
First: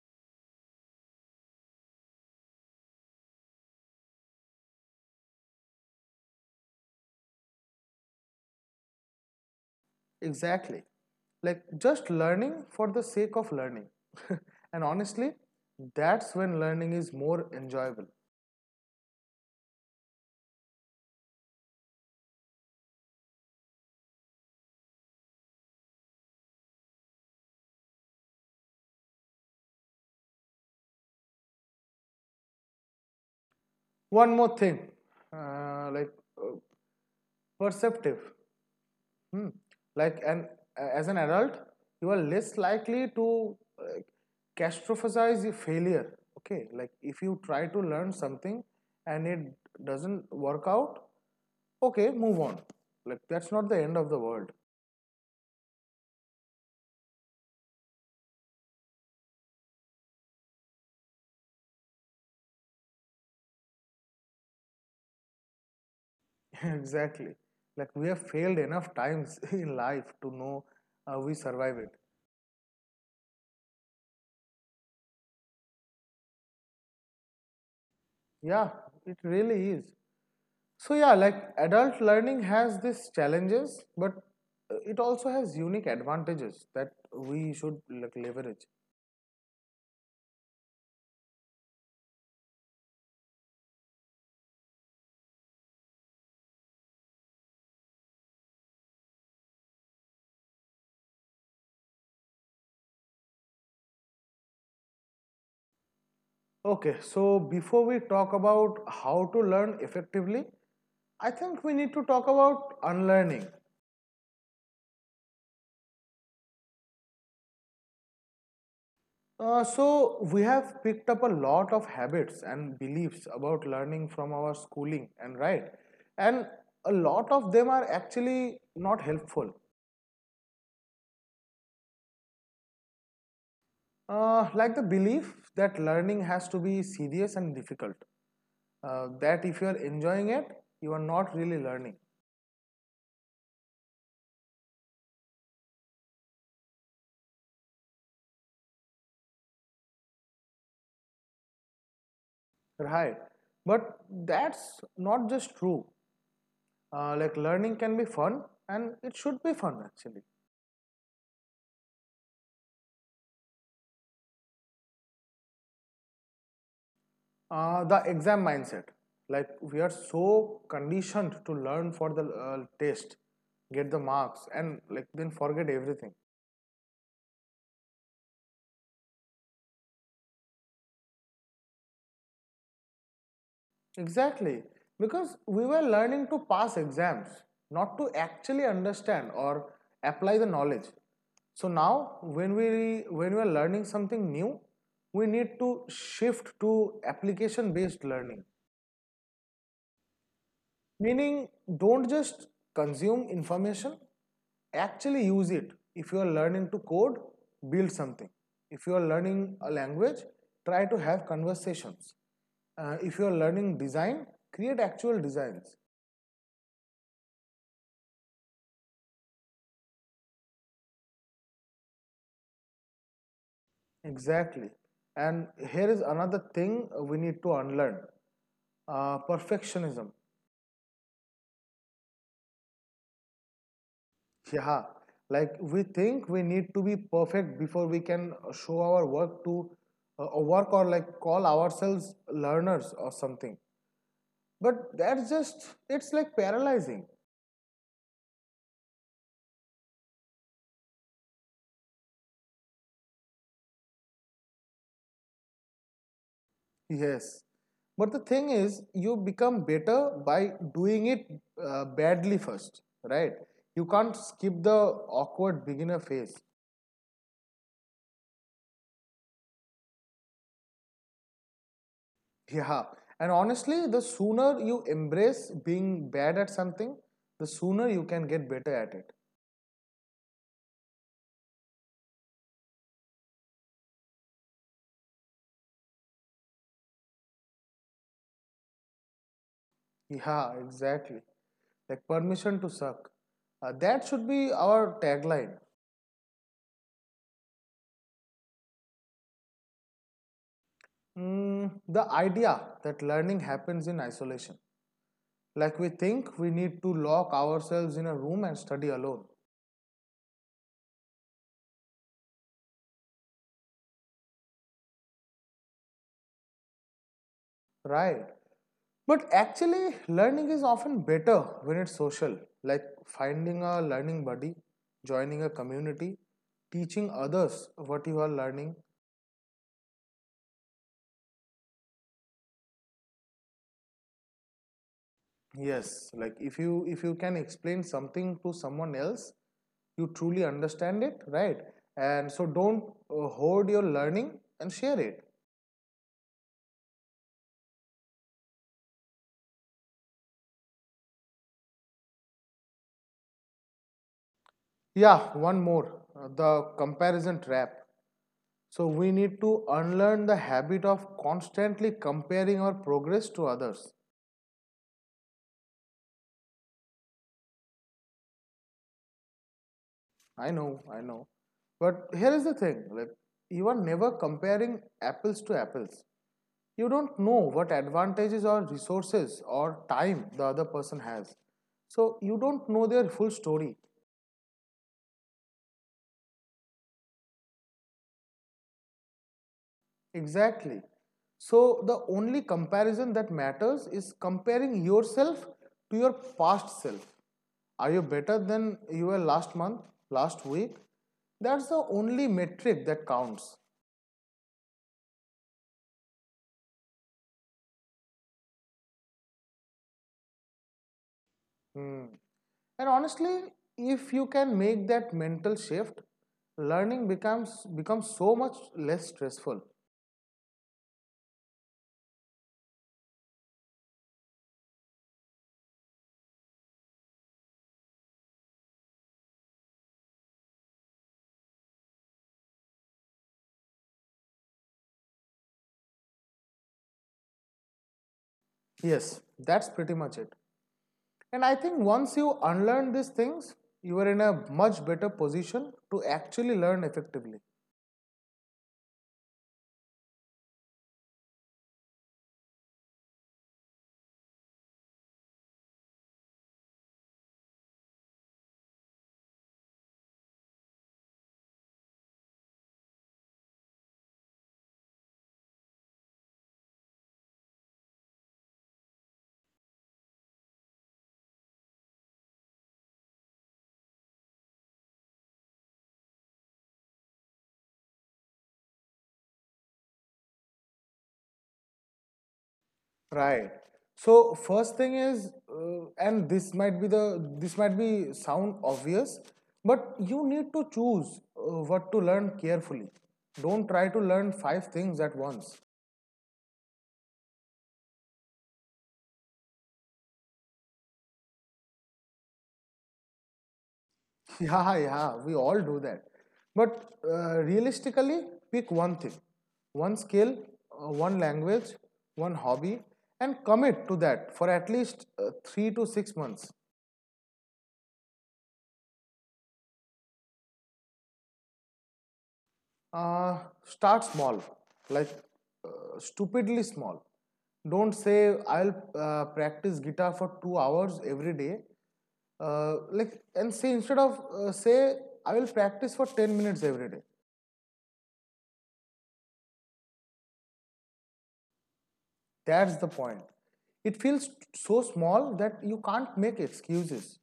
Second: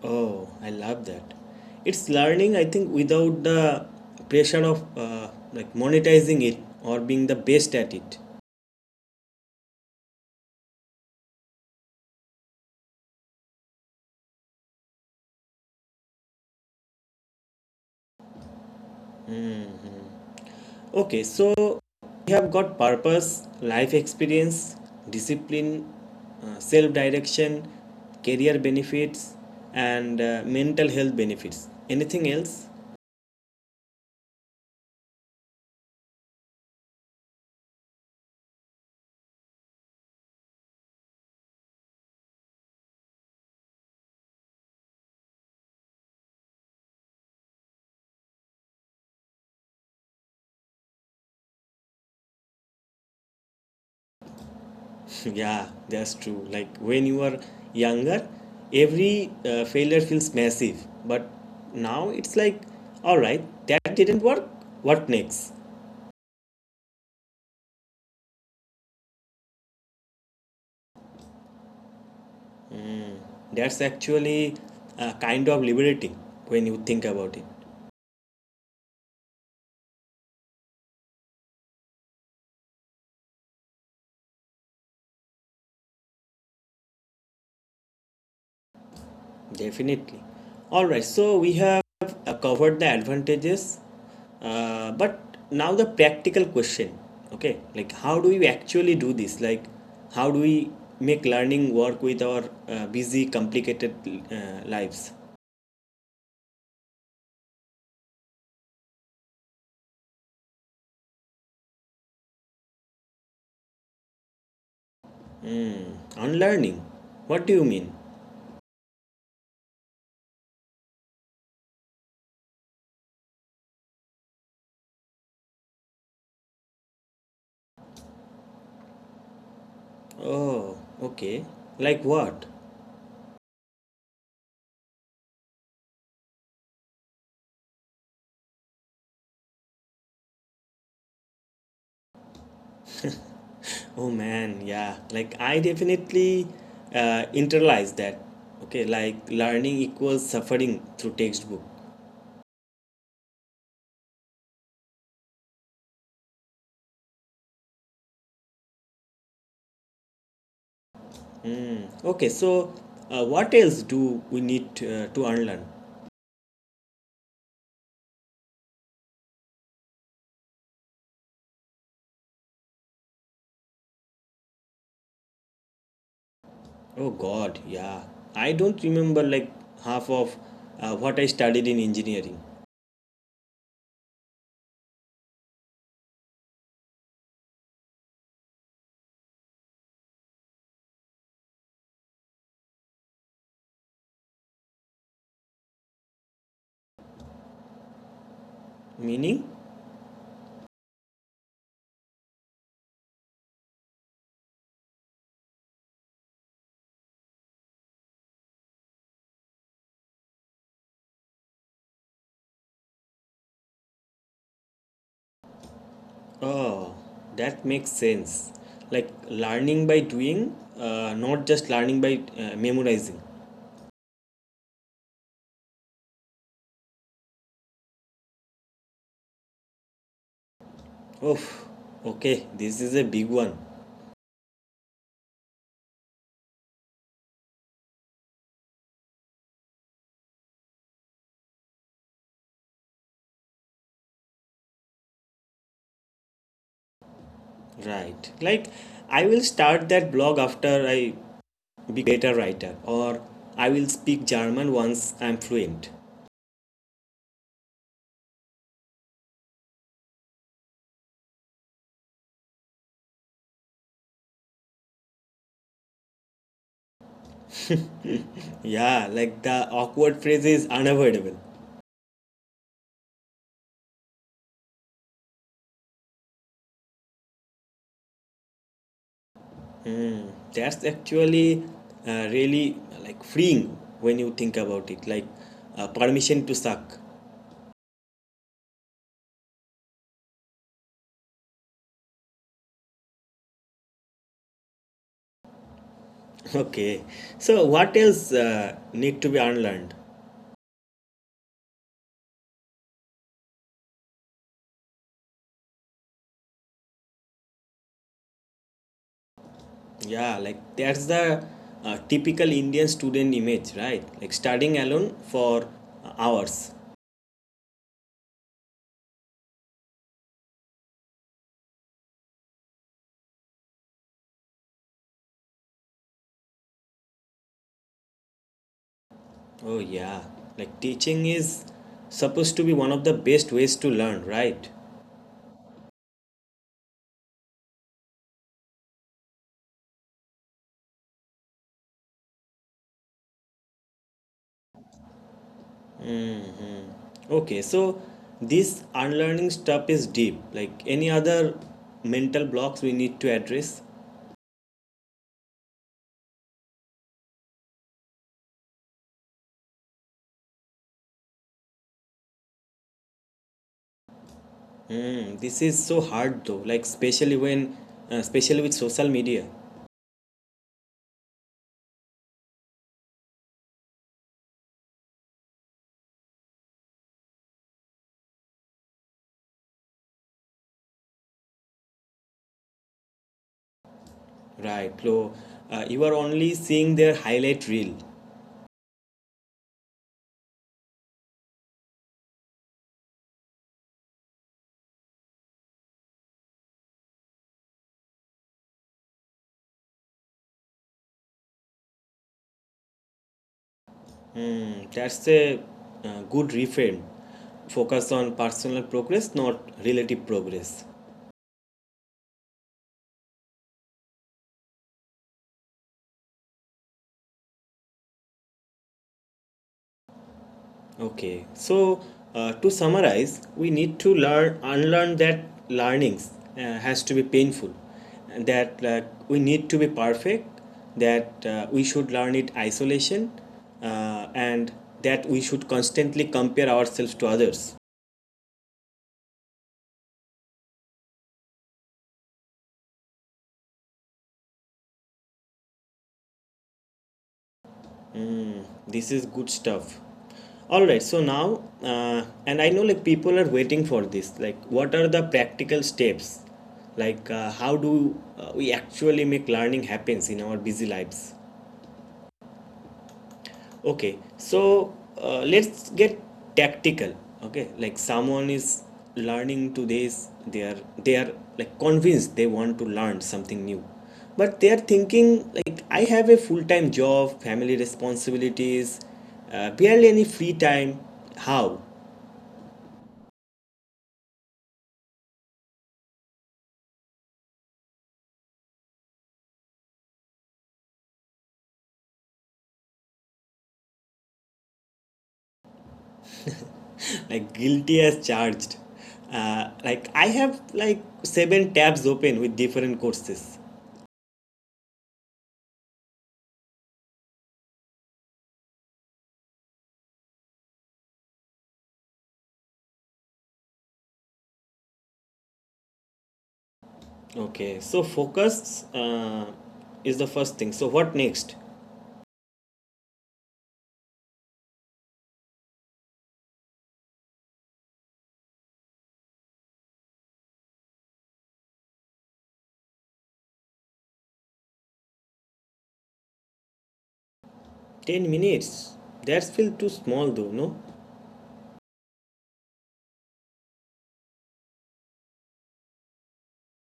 A: Oh, I love that. It's learning, I think, without the pressure of monetizing it or being the best at it.
B: Exactly. Like just learning for the sake of learning. And honestly, that's when learning is more enjoyable.
A: Okay, so we have got purpose, life experience, discipline, self direction, career benefits, and mental health benefits. Anything else?
B: One more thing, uh, like uh, perceptive. Hmm. Like an adult, you are less likely to catastrophize your failure. Okay, like if you try to learn something and it doesn't work out, okay, move on. Like that's not the end of the world.
A: Yeah, that's true. Like when you are younger, every failure feels massive, but now it's like, all right, that didn't work, what next?
B: Exactly, like we have failed enough times in life to know we survive it.
A: That's actually kind of liberating when you think about it.
B: Yeah, it really is. So yeah, like adult learning has these challenges, but it also has unique advantages that we should like leverage.
A: Definitely. All right, so we have covered the advantages, but now the practical question. Okay, like how do we actually do this? Like, how do we make learning work with our busy, complicated lives?
B: Okay, so before we talk about how to learn effectively, I think we need to talk about unlearning.
A: Unlearning? What do you mean?
B: So we have picked up a lot of habits and beliefs about learning from our schooling and right, and a lot of them are actually not helpful.
A: Oh, okay. Like what?
B: Like the belief that learning has to be serious and difficult, that if you are enjoying it, you are not really learning.
A: Oh man, yeah. Like I definitely internalize that. Okay, like learning equals suffering through textbook.
B: Right, but that's not just true. Like learning can be fun, and it should be fun actually.
A: Mm. Okay, so what else do we need to unlearn?
B: The exam mindset. Like we are so conditioned to learn for the test, get the marks, and like then forget everything.
A: Oh God, yeah. I don't remember like half of what I studied in engineering.
B: Exactly, because we were learning to pass exams, not to actually understand or apply the knowledge. So now when we are learning something new, we need to shift to application based learning.
A: Meaning?
B: Meaning, don't just consume information, actually use it. If you are learning to code, build something. If you are learning a language, try to have conversations. If you are learning design, create actual designs.
A: Oh, that makes sense. Like learning by doing, not just learning by memorizing.
B: Exactly. And here is another thing we need to unlearn, perfectionism.
A: Oh, okay, this is a big one.
B: Yeah, like we think we need to be perfect before we can show our work to work or like call ourselves learners or something. But that's just it's like paralyzing.
A: Right. Like I will start that blog after I be better writer, or I will speak German once I'm fluent.
B: Yes. But the thing is, you become better by doing it badly first, right? You can't skip the awkward beginner phase.
A: Yeah, like the awkward phrase is unavoidable.
B: Yeah. And honestly, the sooner you embrace being bad at something, the sooner you can get better at it.
A: That's actually really like freeing when you think about it, like permission to suck.
B: Yeah, exactly. Like permission to suck. That should be our tagline.
A: Okay, so what else need to be unlearned?
B: Mm, the idea that learning happens in isolation. Like we think we need to lock ourselves in a room and study alone.
A: Yeah, like that's the typical Indian student image, right? Like studying alone for hours.
B: Right. But actually, learning is often better when it's social, like finding a learning buddy, joining a community, teaching others what you are learning.
A: Oh yeah, like teaching is supposed to be one of the best ways to learn, right?
B: Yes, like if you can explain something to someone else, you truly understand it, right? And so don't hoard your learning, and share it.
A: Okay, so this unlearning stuff is deep. Like any other mental blocks we need to address.
B: Yeah, one more, the comparison trap. So we need to unlearn the habit of constantly comparing our progress to others.
A: Hmm, this is so hard though. Like especially with social media,
B: I know, I know. But here is the thing, like you are never comparing apples to apples. You don't know what advantages or resources or time the other person has. So you don't know their full story.
A: right? So you are only seeing their highlight reel.
B: Exactly. So the only comparison that matters is comparing yourself to your past self. Are you better than you were last month, last week? That's the only metric that counts.
A: Hmm, that's a good reframe. Focus on personal progress, not relative progress.
B: Hmm. And honestly, if you can make that mental shift, learning becomes so much less stressful.
A: Okay, so to summarize, we need to learn unlearn that learnings has to be painful, and that we need to be perfect, that we should learn it isolation, and that we should constantly compare ourselves to others.
B: Yes, that's pretty much it. And I think once you unlearn these things, you are in a much better position to actually learn effectively.
A: Mm, this is good stuff. All right, so now, and I know like people are waiting for this. Like, what are the practical steps? Like, how do we actually make learning happens in our busy lives? Okay, so let's get tactical. Okay, like someone is learning today's they are like convinced they want to learn something new, but they are thinking like I have a full time job, family responsibilities, barely any free time. How?
B: Right. So first thing is, and this might be the this might be sound obvious, but you need to choose what to learn carefully. Don't try to learn five things at once.
A: Like guilty as charged. Like I have like seven tabs open with different courses.
B: Yeah, yeah, we all do that. But realistically, pick one thing, one skill, one language, one hobby, and commit to that for at least 3 to 6 months.
A: Okay, so focus is the first thing. So what next?
B: Uh, Start small, like stupidly small. Don't say, I'll practice guitar for 2 hours every day. Like, and say instead of say, I will practice for 10 minutes every day.
A: 10 minutes? That's feel too small though, no?
B: That's the point. It feels so small that you can't make excuses.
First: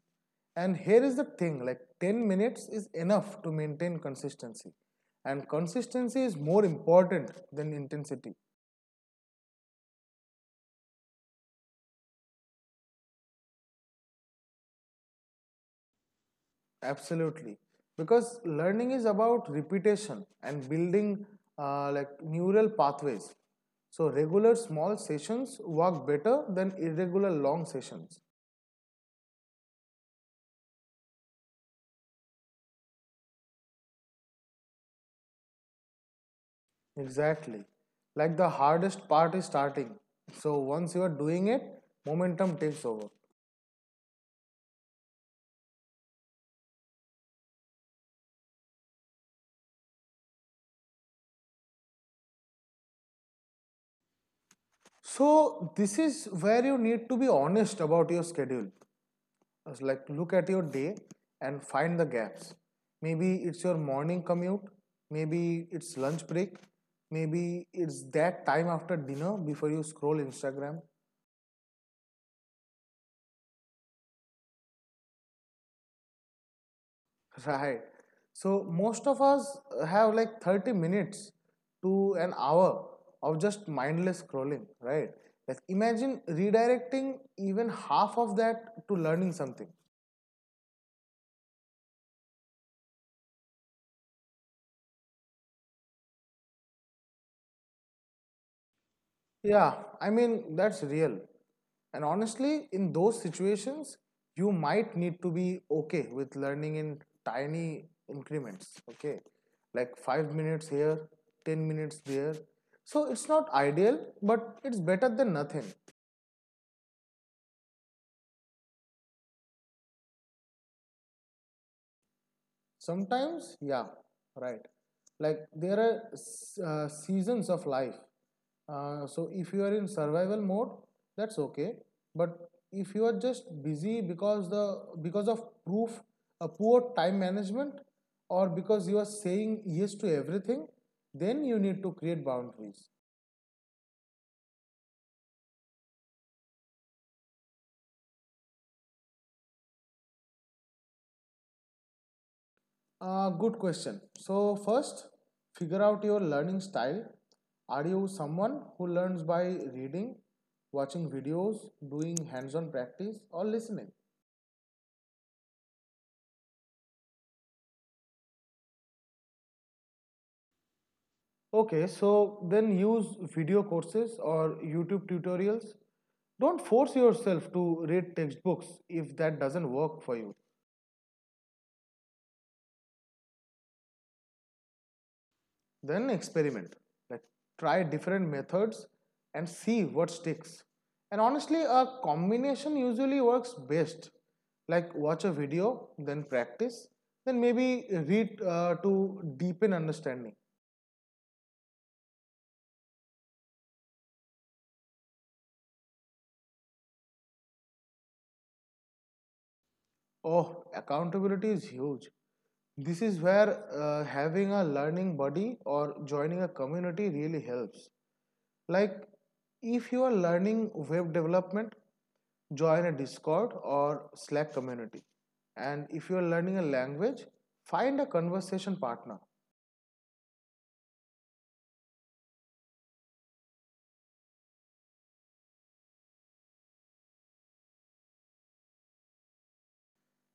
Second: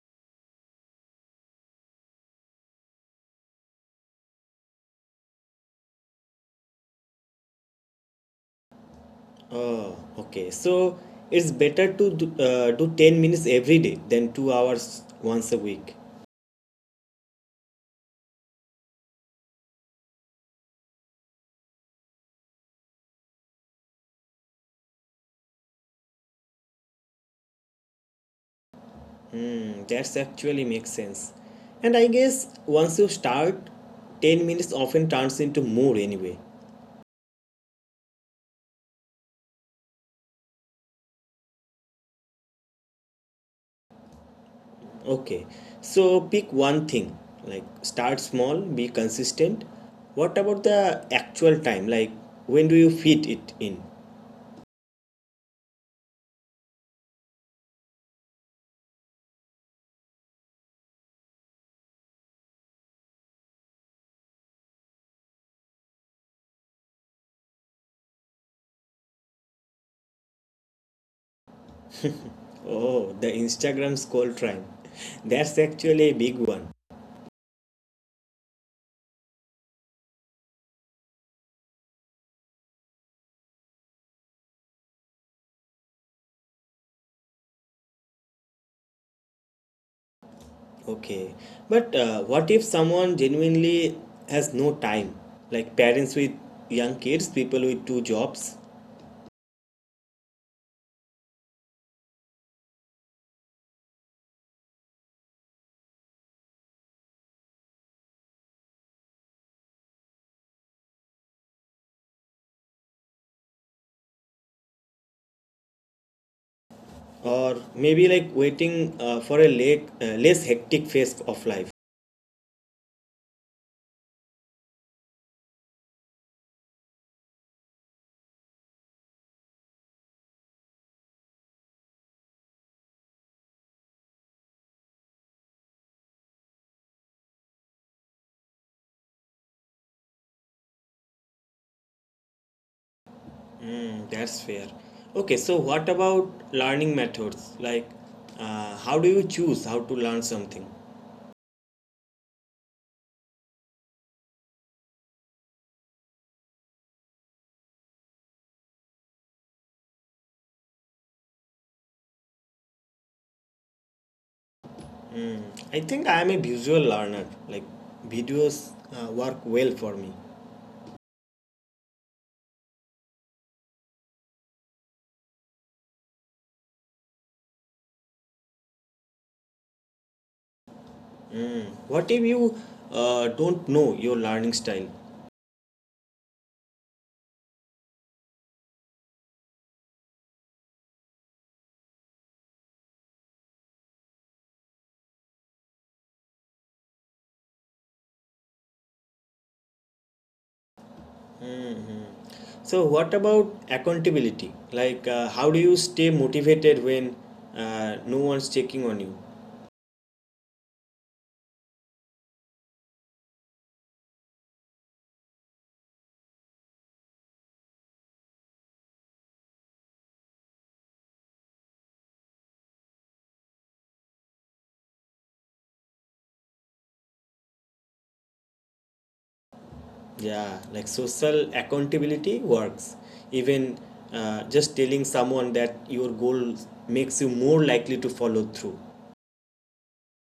B: And here is the thing, like 10 minutes is enough to maintain consistency. And consistency is more important than intensity.
A: Oh, okay. So it's better to do, 10 minutes every day than 2 hours once a week.
B: Absolutely. Because learning is about repetition and building like neural pathways. So regular small sessions work better than irregular long sessions.
A: Hmm, that's actually makes sense. And I guess once you start, 10 minutes often turns into more anyway.
B: Exactly. Like the hardest part is starting. So once you are doing it, momentum takes over.
A: Okay. So pick one thing. Like start small, be consistent. What about the actual time? Like when do you fit it in?
B: So this is where you need to be honest about your schedule. It's like look at your day and find the gaps. Maybe it's your morning commute, maybe it's lunch break, maybe it's that time after dinner before you scroll Instagram.
A: Oh, the Instagram scroll time. That's actually a big one.
B: Right. So most of us have like 30 minutes to an hour of just mindless scrolling, right? Like imagine redirecting even half of that to learning something.
A: Okay. But what if someone genuinely has no time? Like parents with young kids, people with two jobs,
B: Yeah, I mean that's real. And honestly, in those situations, you might need to be okay with learning in tiny increments, okay? Like 5 minutes here, 10 minutes there. So it's not ideal, but it's better than nothing.
A: or maybe like waiting for a less hectic phase of life.
B: Sometimes, yeah, right. Like there are seasons of life. So if you are in survival mode, that's okay. But if you are just busy because the because of proof a poor time management, or because you are saying yes to everything, then you need to create boundaries.
A: Mm, that's fair. Okay, so what about learning methods? Like, how do you choose how to learn something?
B: Good question. So, first, figure out your learning style. Are you someone who learns by reading, watching videos, doing hands on practice, or listening?
A: Mm, I think I am a visual learner. Like, videos work well for me.
B: Okay, so then use video courses or YouTube tutorials. Don't force yourself to read textbooks if that doesn't work for you.
A: Hmm. What if you don't know your learning style?
B: Then experiment, like try different methods and see what sticks. And honestly, a combination usually works best, like watch a video, then practice, then maybe read to deepen understanding.
A: Hmm. So, what about accountability? Like, how do you stay motivated when no one's checking on you?
B: Oh, accountability is huge. This is where having a learning buddy or joining a community really helps. Like, if you are learning web development, join a Discord or Slack community. And if you are learning a language, find a conversation partner.
A: Yeah, like social accountability works. Even just telling someone that your goal makes you more likely to follow through.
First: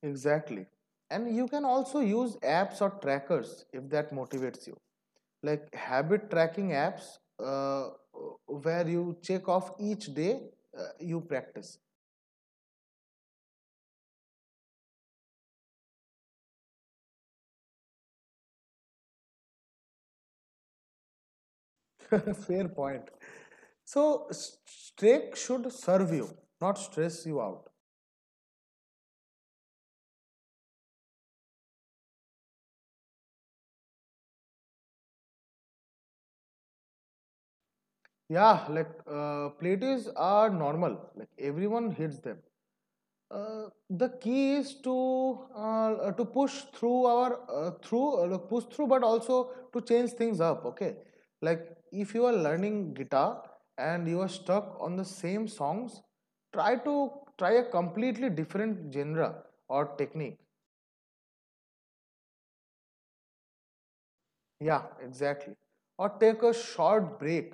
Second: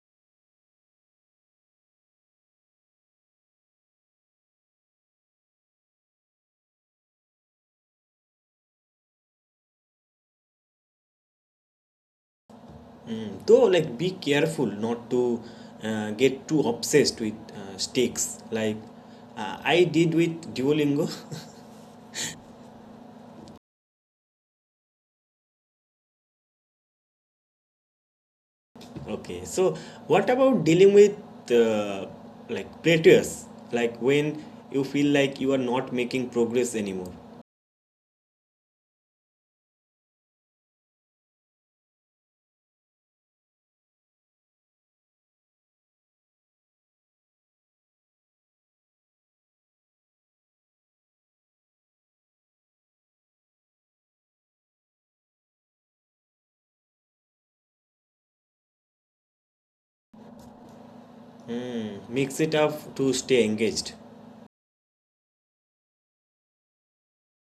B: Exactly. And you can also use apps or trackers if that motivates you. Like habit tracking apps, where you check off each day you practice.
A: Mm. Though, like, be careful not to get too obsessed with stakes. Like, I did with Duolingo.
B: Fair point. So, streak should serve you, not stress you out.
A: Okay, so what about dealing with uh, plateaus? Like when you feel like you are not making progress anymore.
B: Yeah, like plateaus are normal. Like everyone hits them. The key is to push through our through push through, but also to change things up. Okay, like if you are learning guitar and you are stuck on the same songs, try to try a completely different genre or technique.
A: Hmm, mix it up to stay engaged.
B: Yeah, exactly. Or take a short break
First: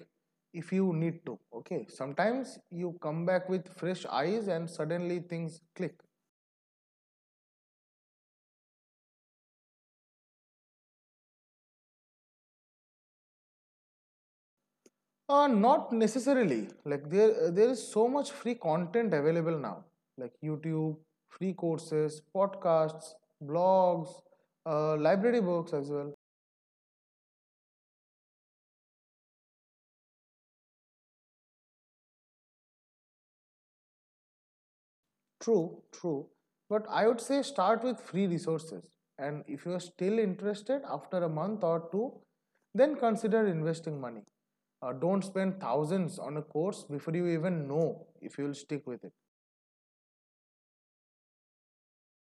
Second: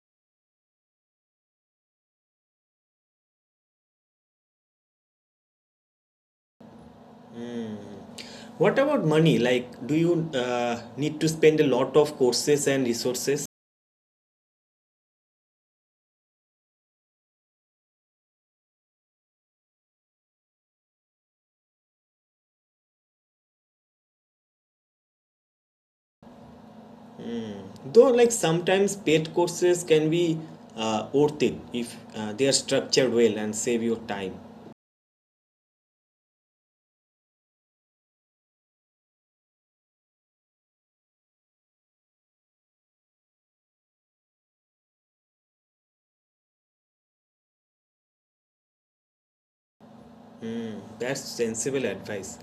B: if you need to. Okay, sometimes you come back with fresh eyes and suddenly things click.
A: What about money? Like, do you need to spend a lot of courses and resources?
B: Not necessarily. Like there is so much free content available now, like YouTube, free courses, podcasts, blogs, library books as well.
A: Though, like sometimes paid courses can be worth it if they are structured well and save your time.
B: True, true. But I would say start with free resources, and if you are still interested after a month or two, then consider investing money. Don't spend thousands on a course before you even know if you will stick with it.
A: Hmm, that's sensible advice.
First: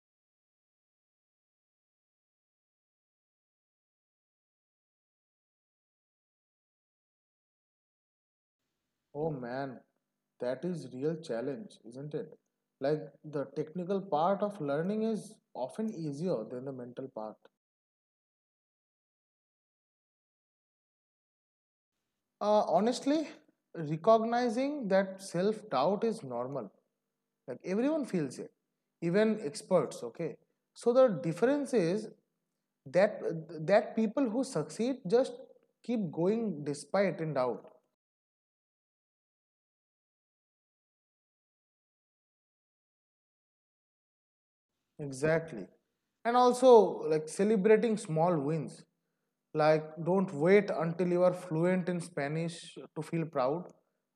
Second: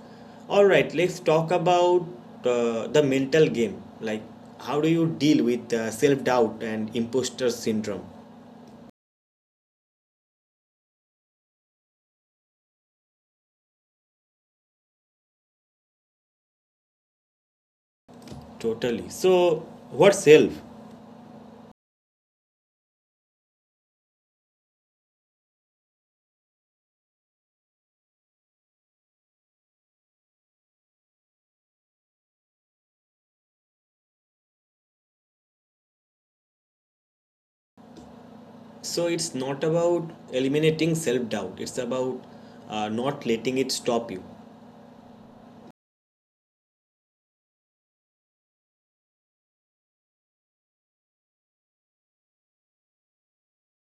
A: All right, let's talk about the mental game. Like, how do you deal with self doubt and imposter syndrome?
B: Oh man, that is real challenge, isn't it? Like the technical part of learning is often easier than the mental part.
A: Totally. So, what self?
B: Honestly, recognizing that self-doubt is normal. Like everyone feels it, even experts, okay? So the difference is that people who succeed just keep going despite in doubt.
A: So, it's not about eliminating self doubt, it's about not letting it stop you.
B: Exactly. And also, like celebrating small wins. Like, don't wait until you are fluent in Spanish to feel proud.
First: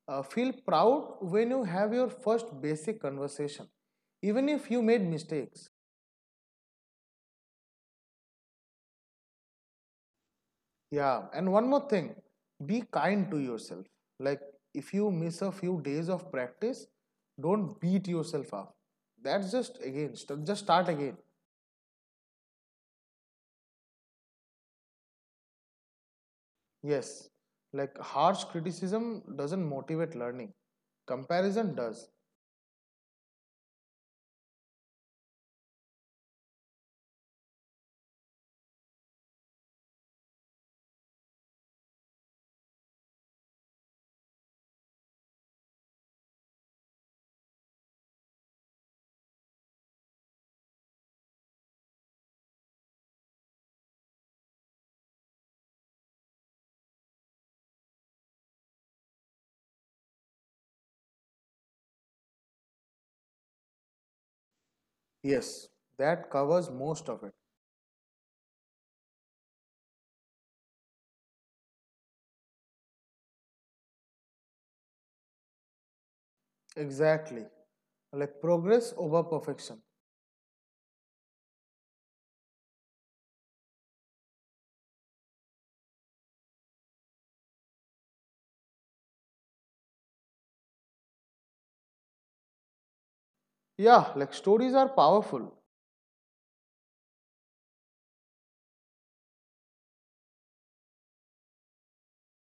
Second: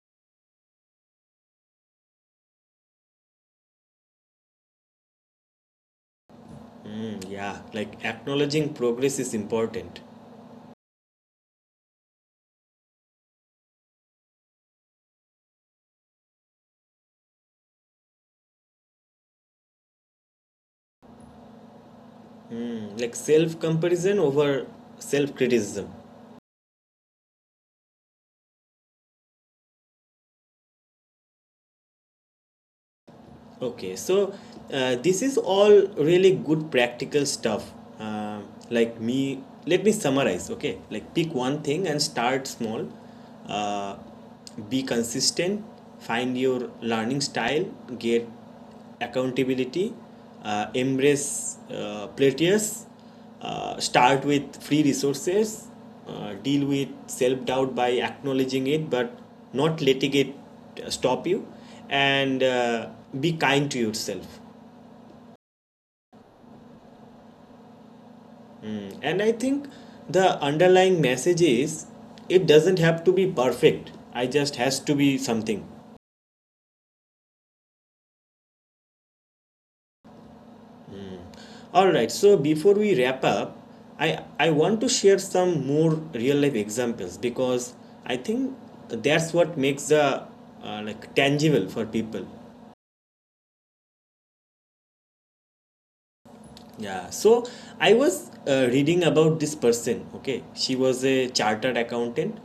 B: Feel proud when you have your first basic conversation, even if you made mistakes.
A: Hmm, yeah, like acknowledging progress is important.
B: Yeah. And one more thing, be kind to yourself. Like, if you miss a few days of practice, don't beat yourself up. That's just again, just start again.
A: Hmm, like self comparison over self criticism.
B: Yes, like harsh criticism doesn't motivate learning. Comparison does.
A: Okay, so this is all really good practical stuff. Um like me, Let me summarize. Okay, like pick one thing and start small. Uh, be consistent. Find your learning style. Get accountability, embrace plateaus, start with free resources, deal with self doubt by acknowledging it but not letting it stop you, and be kind to yourself.
B: Yes, that covers most of it.
A: Mm. And I think the underlying message is it doesn't have to be perfect, I just has to be something.
B: Exactly. Like progress over perfection.
A: All right, so before we wrap up, I want to share some more real life examples because I think that's what makes the tangible for people.
B: Yeah, like stories are powerful.
A: Yeah, so I was reading about this person. Okay, she was a chartered accountant,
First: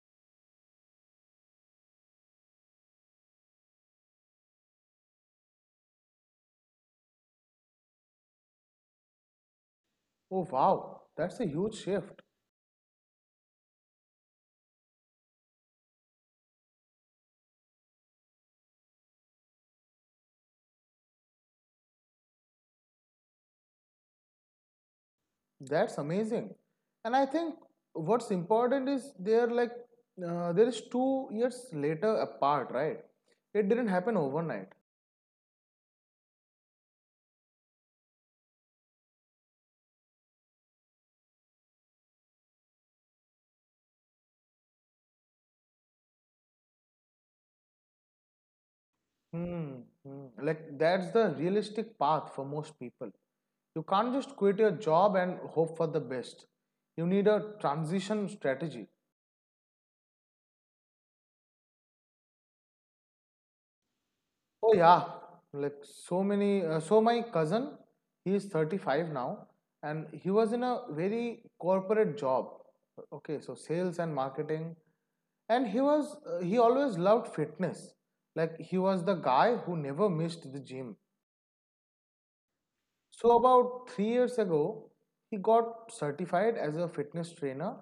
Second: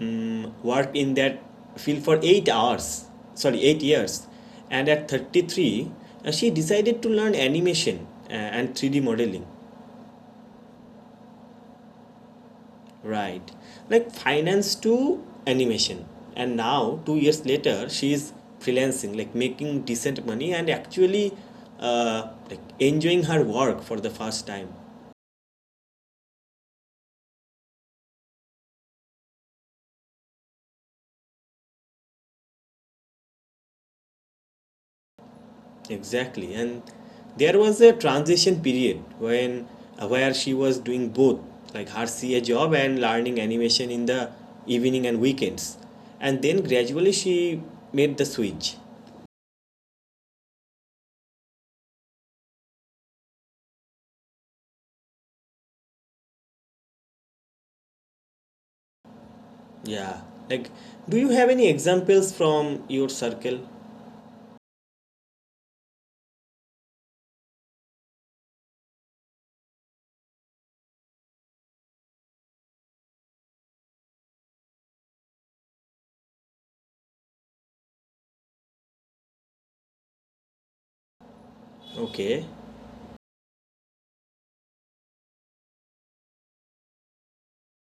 A: worked in that field for 8 hours, sorry, 8 years, and at 33, she decided to learn animation and 3D modeling.
B: Oh wow, that's a huge shift.
A: Right. Like finance to animation. And now, 2 years later, she is freelancing, like making decent money and actually enjoying her work for the first time.
B: That's amazing. And I think what's important is there is 2 years later apart, right? It didn't happen overnight.
A: Exactly. And there was a transition period when where she was doing both, like her CA job and learning animation in the evening and weekends. And then gradually she made the switch.
B: Hmm, hmm. Like that's the realistic path for most people. You can't just quit your job and hope for the best. You need a transition strategy.
A: Yeah. Like, do you have any examples from your circle?
B: Oh yeah, like so many. So my cousin, he is 35 now, and he was in a very corporate job. Okay, so sales and marketing, and he was he always loved fitness. Like he was the guy who never missed the gym.
A: Okay,
B: So about 3 years ago, he got certified as a fitness trainer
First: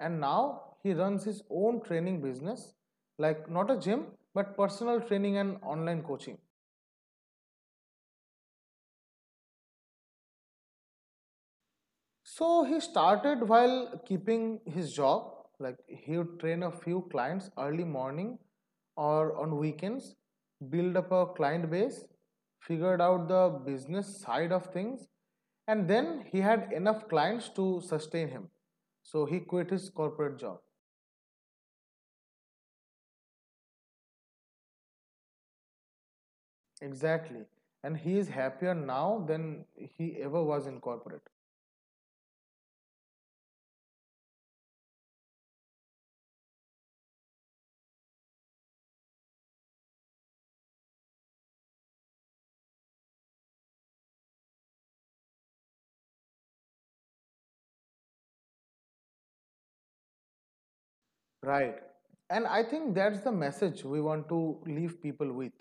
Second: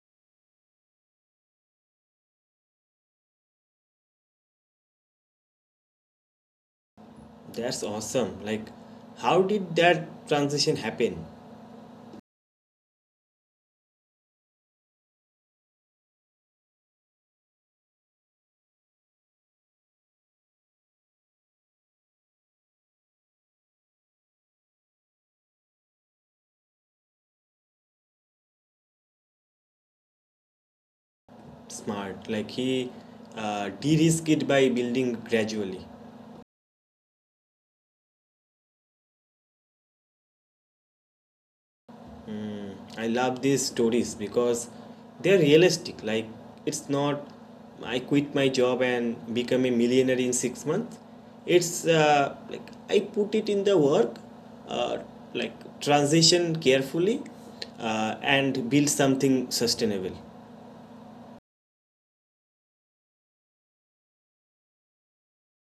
B: and now he runs his own training business, like not a gym, but personal training and online coaching.
A: that's awesome. Like, how did that transition happen?
B: So he started while keeping his job. Like he would train a few clients early morning or on weekends, build up a client base, figured out the business side of things, and then he had enough clients to sustain him. So he quit his corporate job.
A: Smart. Like, he de-risked it by building gradually.
B: Exactly. And he is happier now than he ever was in corporate.
A: I love these stories because they're realistic. Like, it's not I quit my job and become a millionaire in 6 months. It's like I put it in the work, uh, like transition carefully, and build something sustainable.
B: Right. And I think that's the message we want to leave people with.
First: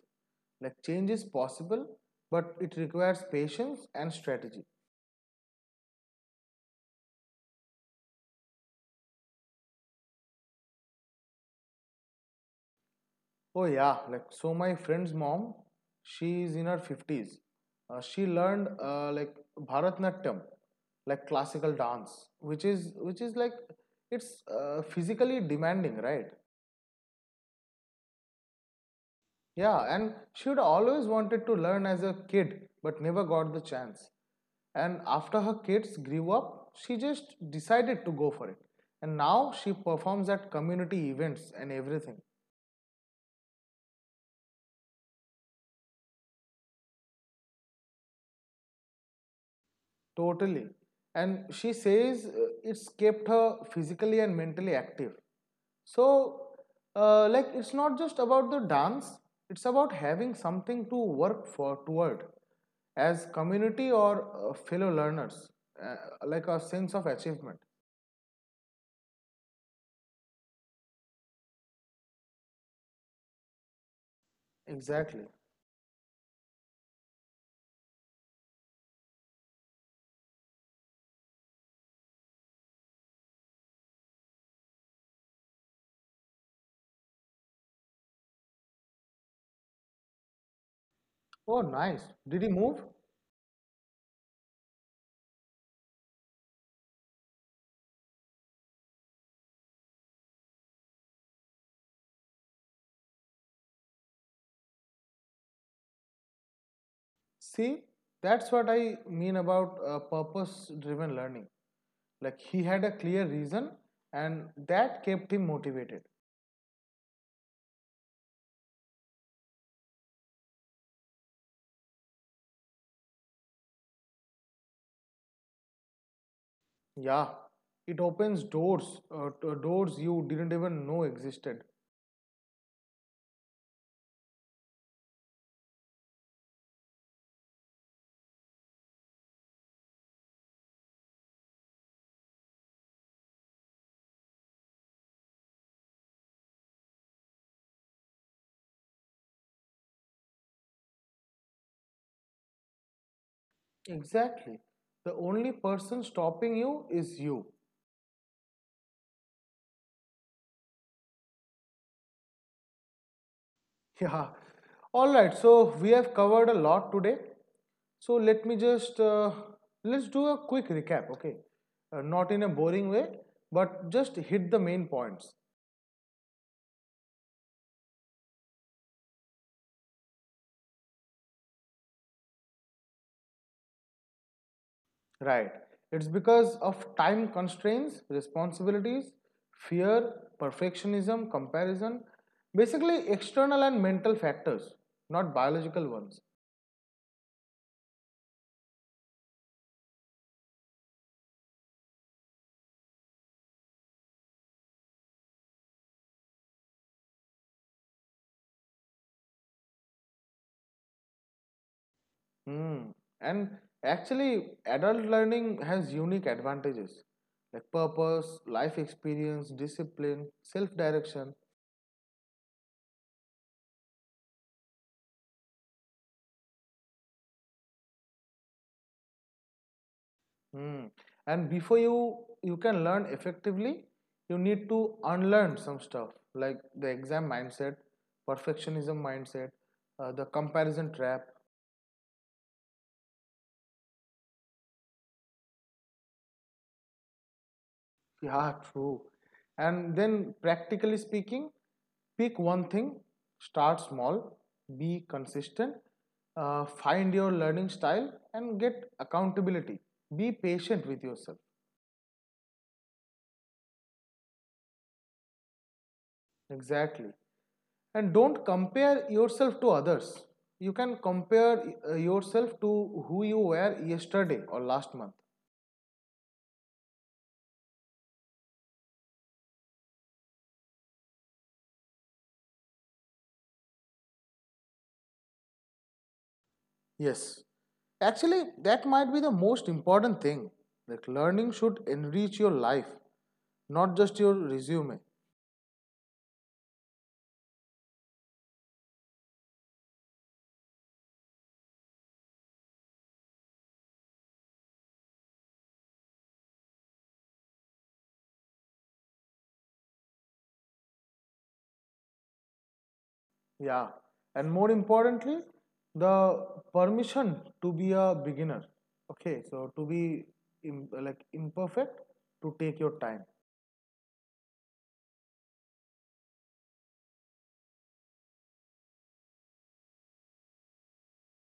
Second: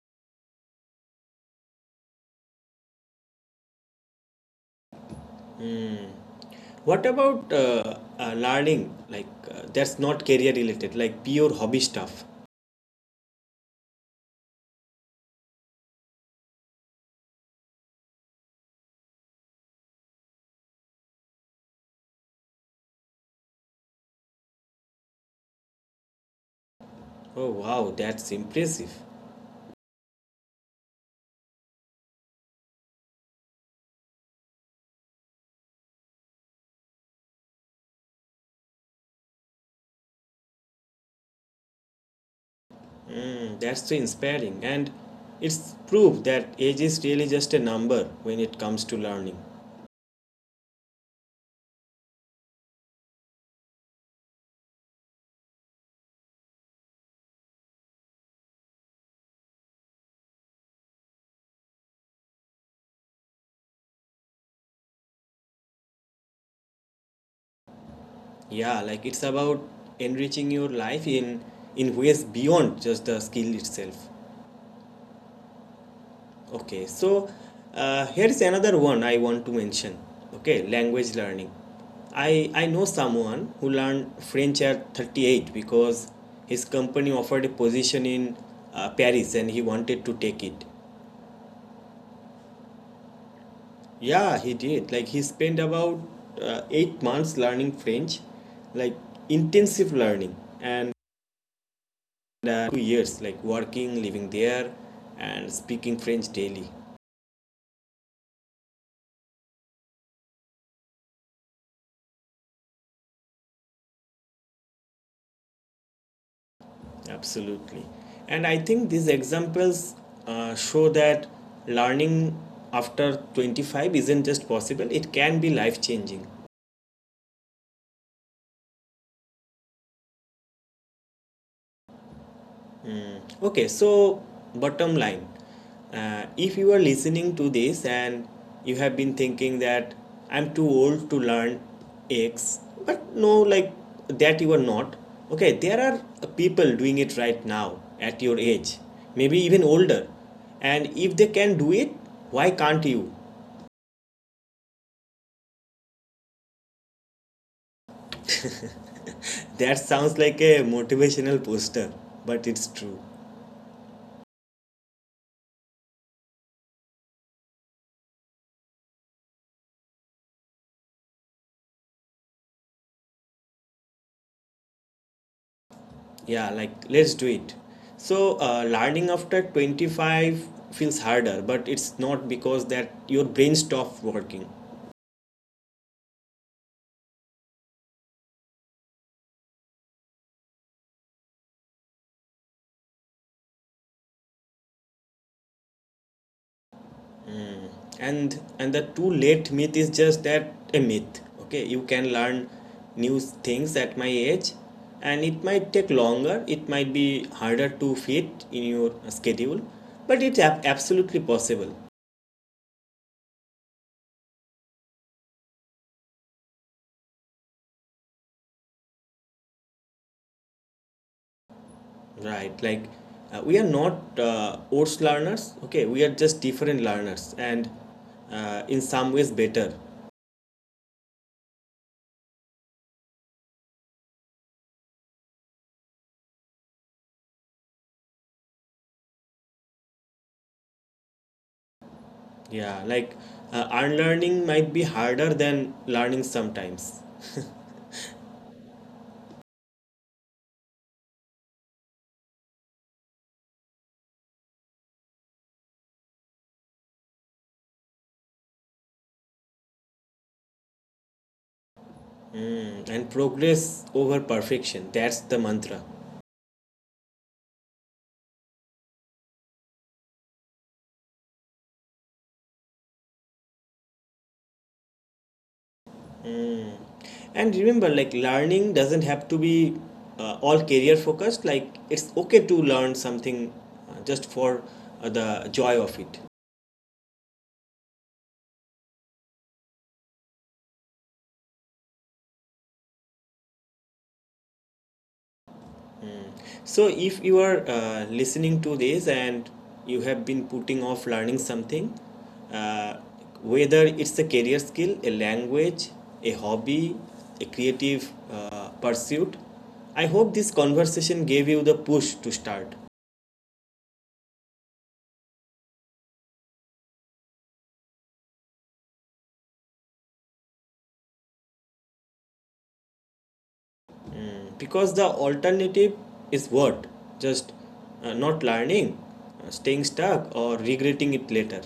B: Like, change is possible, but it requires patience and strategy.
A: What about learning? Like that's not career related, like pure hobby stuff.
B: Oh, yeah. Like, so my friend's mom, she is in her 50s. She learned like Bharatnatyam, like classical dance, which is like it's physically demanding, right?
A: Oh wow, that's impressive.
B: Yeah, and she'd always wanted to learn as a kid, but never got the chance. And after her kids grew up, she just decided to go for it. And now she performs at community events and everything.
A: Mm, that's so inspiring, and it's proof that age is really just a number when it comes to learning.
B: Totally. And she says it's kept her physically and mentally active. So, like, it's not just about the dance, it's about having something to work for toward as community or fellow learners, uh, like a sense of achievement.
A: Yeah, like it's about enriching your life in ways beyond just the skill itself.
B: Exactly.
A: Okay, so here is another one I want to mention. Okay, language learning. I know someone who learned French at 38 because his company offered a position in Paris and he wanted to take it.
B: Oh, nice. Did he move?
A: Yeah, he did. Like he spent about 8 months learning French, like intensive learning, and 2 years like working, living there, and speaking French daily.
B: See, that's what I mean about purpose driven learning. Like, he had a clear reason, and that kept him motivated.
A: Absolutely. And I think these examples show that learning after 25 isn't just possible, it can be life changing.
B: Yeah, it opens doors, doors you didn't even know existed.
A: Okay, so bottom line if you are listening to this and you have been thinking that I'm too old to learn X, but no, like that you are not. Okay, there are people doing it right now at your age, maybe even older. And if they can do it, why can't you?
B: Exactly. The only person stopping you is you.
A: That sounds like a motivational poster, but it's true.
B: Yeah. All right, so we have covered a lot today. So let me just let's do a quick recap, okay? Not in a boring way, but just hit the main points.
A: Yeah, like let's do it. So, learning after 25 feels harder, but it's not because that your brain stopped working.
B: Right. It's because of time constraints, responsibilities, fear, perfectionism, comparison, basically external and mental factors, not biological ones.
A: And the too late myth is just that a myth. Okay, you can learn new things at my age and it might take longer, it might be harder to fit in your schedule, but it's absolutely possible.
B: Hmm. And actually, adult learning has unique advantages like purpose, life experience, discipline, self direction.
A: Right, like we are not oats learners, okay? We are just different learners and in some ways better.
B: Mm. And before you can learn effectively, you need to unlearn some stuff like the exam mindset, perfectionism mindset, the comparison trap.
A: Yeah, like unlearning might be harder than learning sometimes.
B: Yeah, true. And then practically speaking, pick one thing, start small, be consistent, find your learning style, and get accountability. Be patient with yourself.
A: Mm, and progress over perfection, that's the mantra.
B: Exactly. And don't compare yourself to others. You can compare yourself to who you were yesterday or last month.
A: And remember, like learning doesn't have to be all career focused, like it's okay to learn something just for the joy of it.
B: Yes. Actually, that might be the most important thing. Like learning should enrich your life, not just your resume.
A: So, if you are listening to this and you have been putting off learning something, uh, whether it's a career skill, a language, a hobby, a creative pursuit, I hope this conversation gave you the push to start.
B: Yeah. And more importantly, the permission to be a beginner. Okay, so to be like imperfect, to take your time.
A: Because the alternative is what? Just not learning, staying stuck, or regretting it later.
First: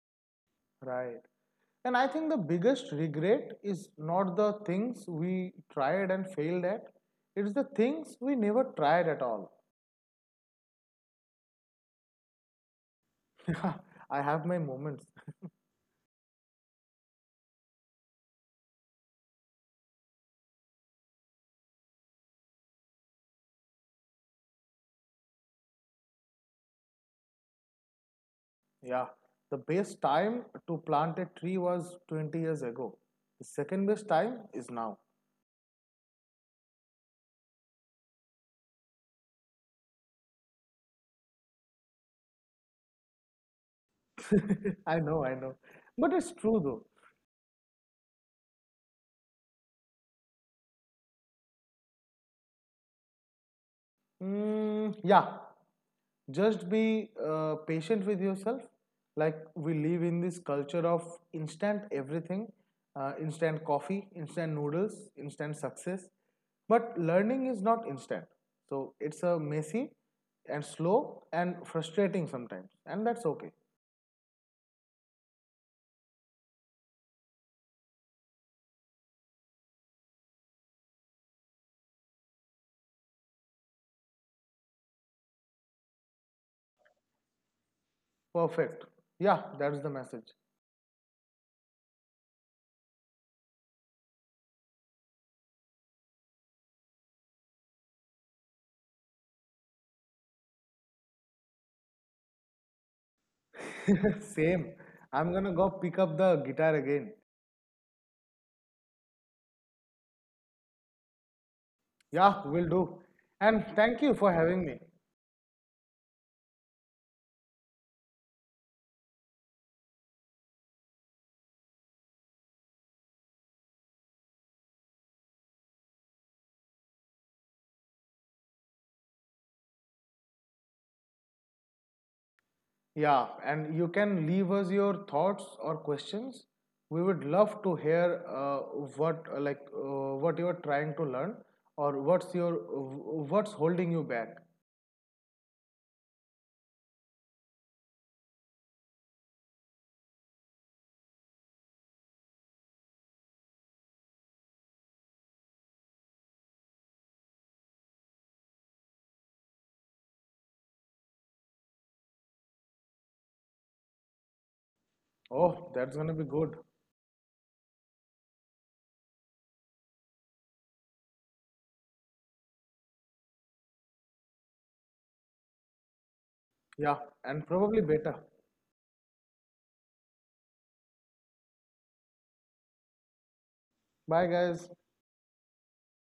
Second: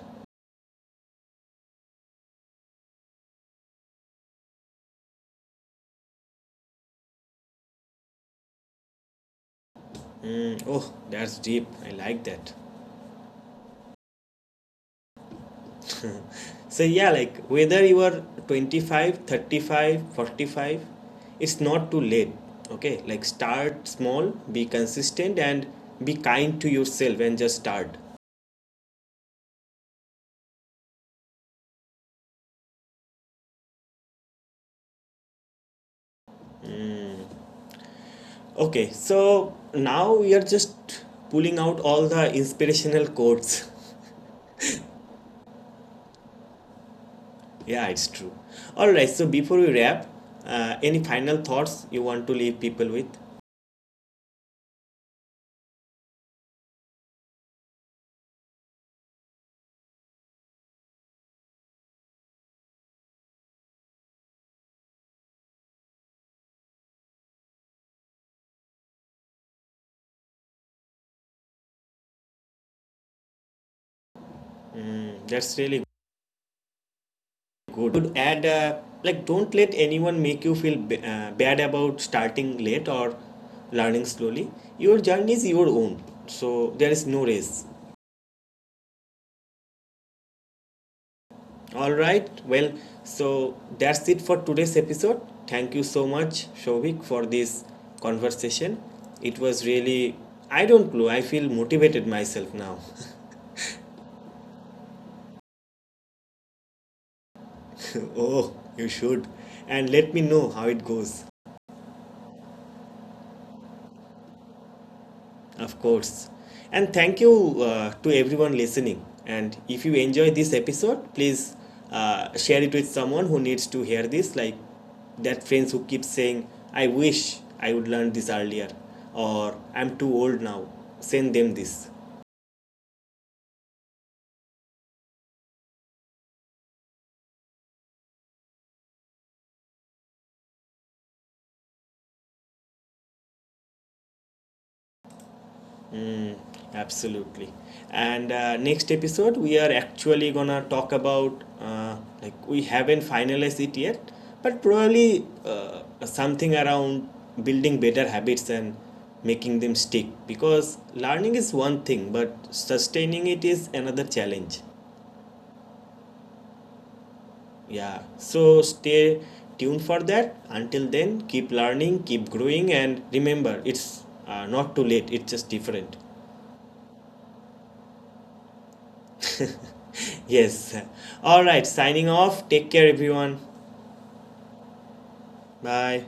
B: Right. And I think the biggest regret is not the things we tried and failed at, it's the things we never tried at all.
A: Mm, oh, that's deep. I like that.
B: Yeah, I have my moments.
A: So yeah, like whether you are 25, 35, 45, it's not too late. Okay, like start small, be consistent, and be kind to yourself, and just start.
B: Yeah. The best time to plant a tree was 20 years ago. The second best time is now.
A: Okay, so now we are just pulling out all the inspirational quotes.
B: I know, I know. But it's true though.
A: Yeah, it's true. All right, so before we wrap, any final thoughts you want to leave people with?
B: Mm, yeah. Just be patient with yourself. Like we live in this culture of instant everything, instant coffee, instant noodles, instant success, but learning is not instant. So it's a messy and slow and frustrating sometimes, and that's okay.
A: Mm, that's really good. Would add don't let anyone make you feel bad about starting late or learning slowly. Your journey is your own, so there is no race.
B: Perfect. Yeah, that's the message.
A: All right. Well, so that's it for today's episode. Thank you so much, Shovik, for this conversation. It was really I don't know. I feel motivated myself now.
B: Same. I'm gonna go pick up the guitar again.
A: Oh, you should. And let me know how it goes.
B: Yeah, will do. And thank you for having me.
A: Of course. And thank you to everyone listening. And if you enjoy this episode, please share it with someone who needs to hear this, like that friends who keep saying, I wish I would learn this earlier, or I'm too old now. Send them this.
B: Yeah, and you can leave us your thoughts or questions. We would love to hear what you are trying to learn, or what's holding you back.
A: Absolutely. And next episode, we are actually gonna talk about we haven't finalized it yet, but probably something around building better habits and making them stick. Because learning is one thing, but sustaining it is another challenge.
B: Oh, that's gonna be good.
A: Yeah. So stay tuned for that. Until then, keep learning, keep growing, and remember, it's not too late. It's just different.
B: Yeah, and probably better.
A: Yes. All right, signing off. Take care, everyone.
B: Bye, guys.
A: Bye.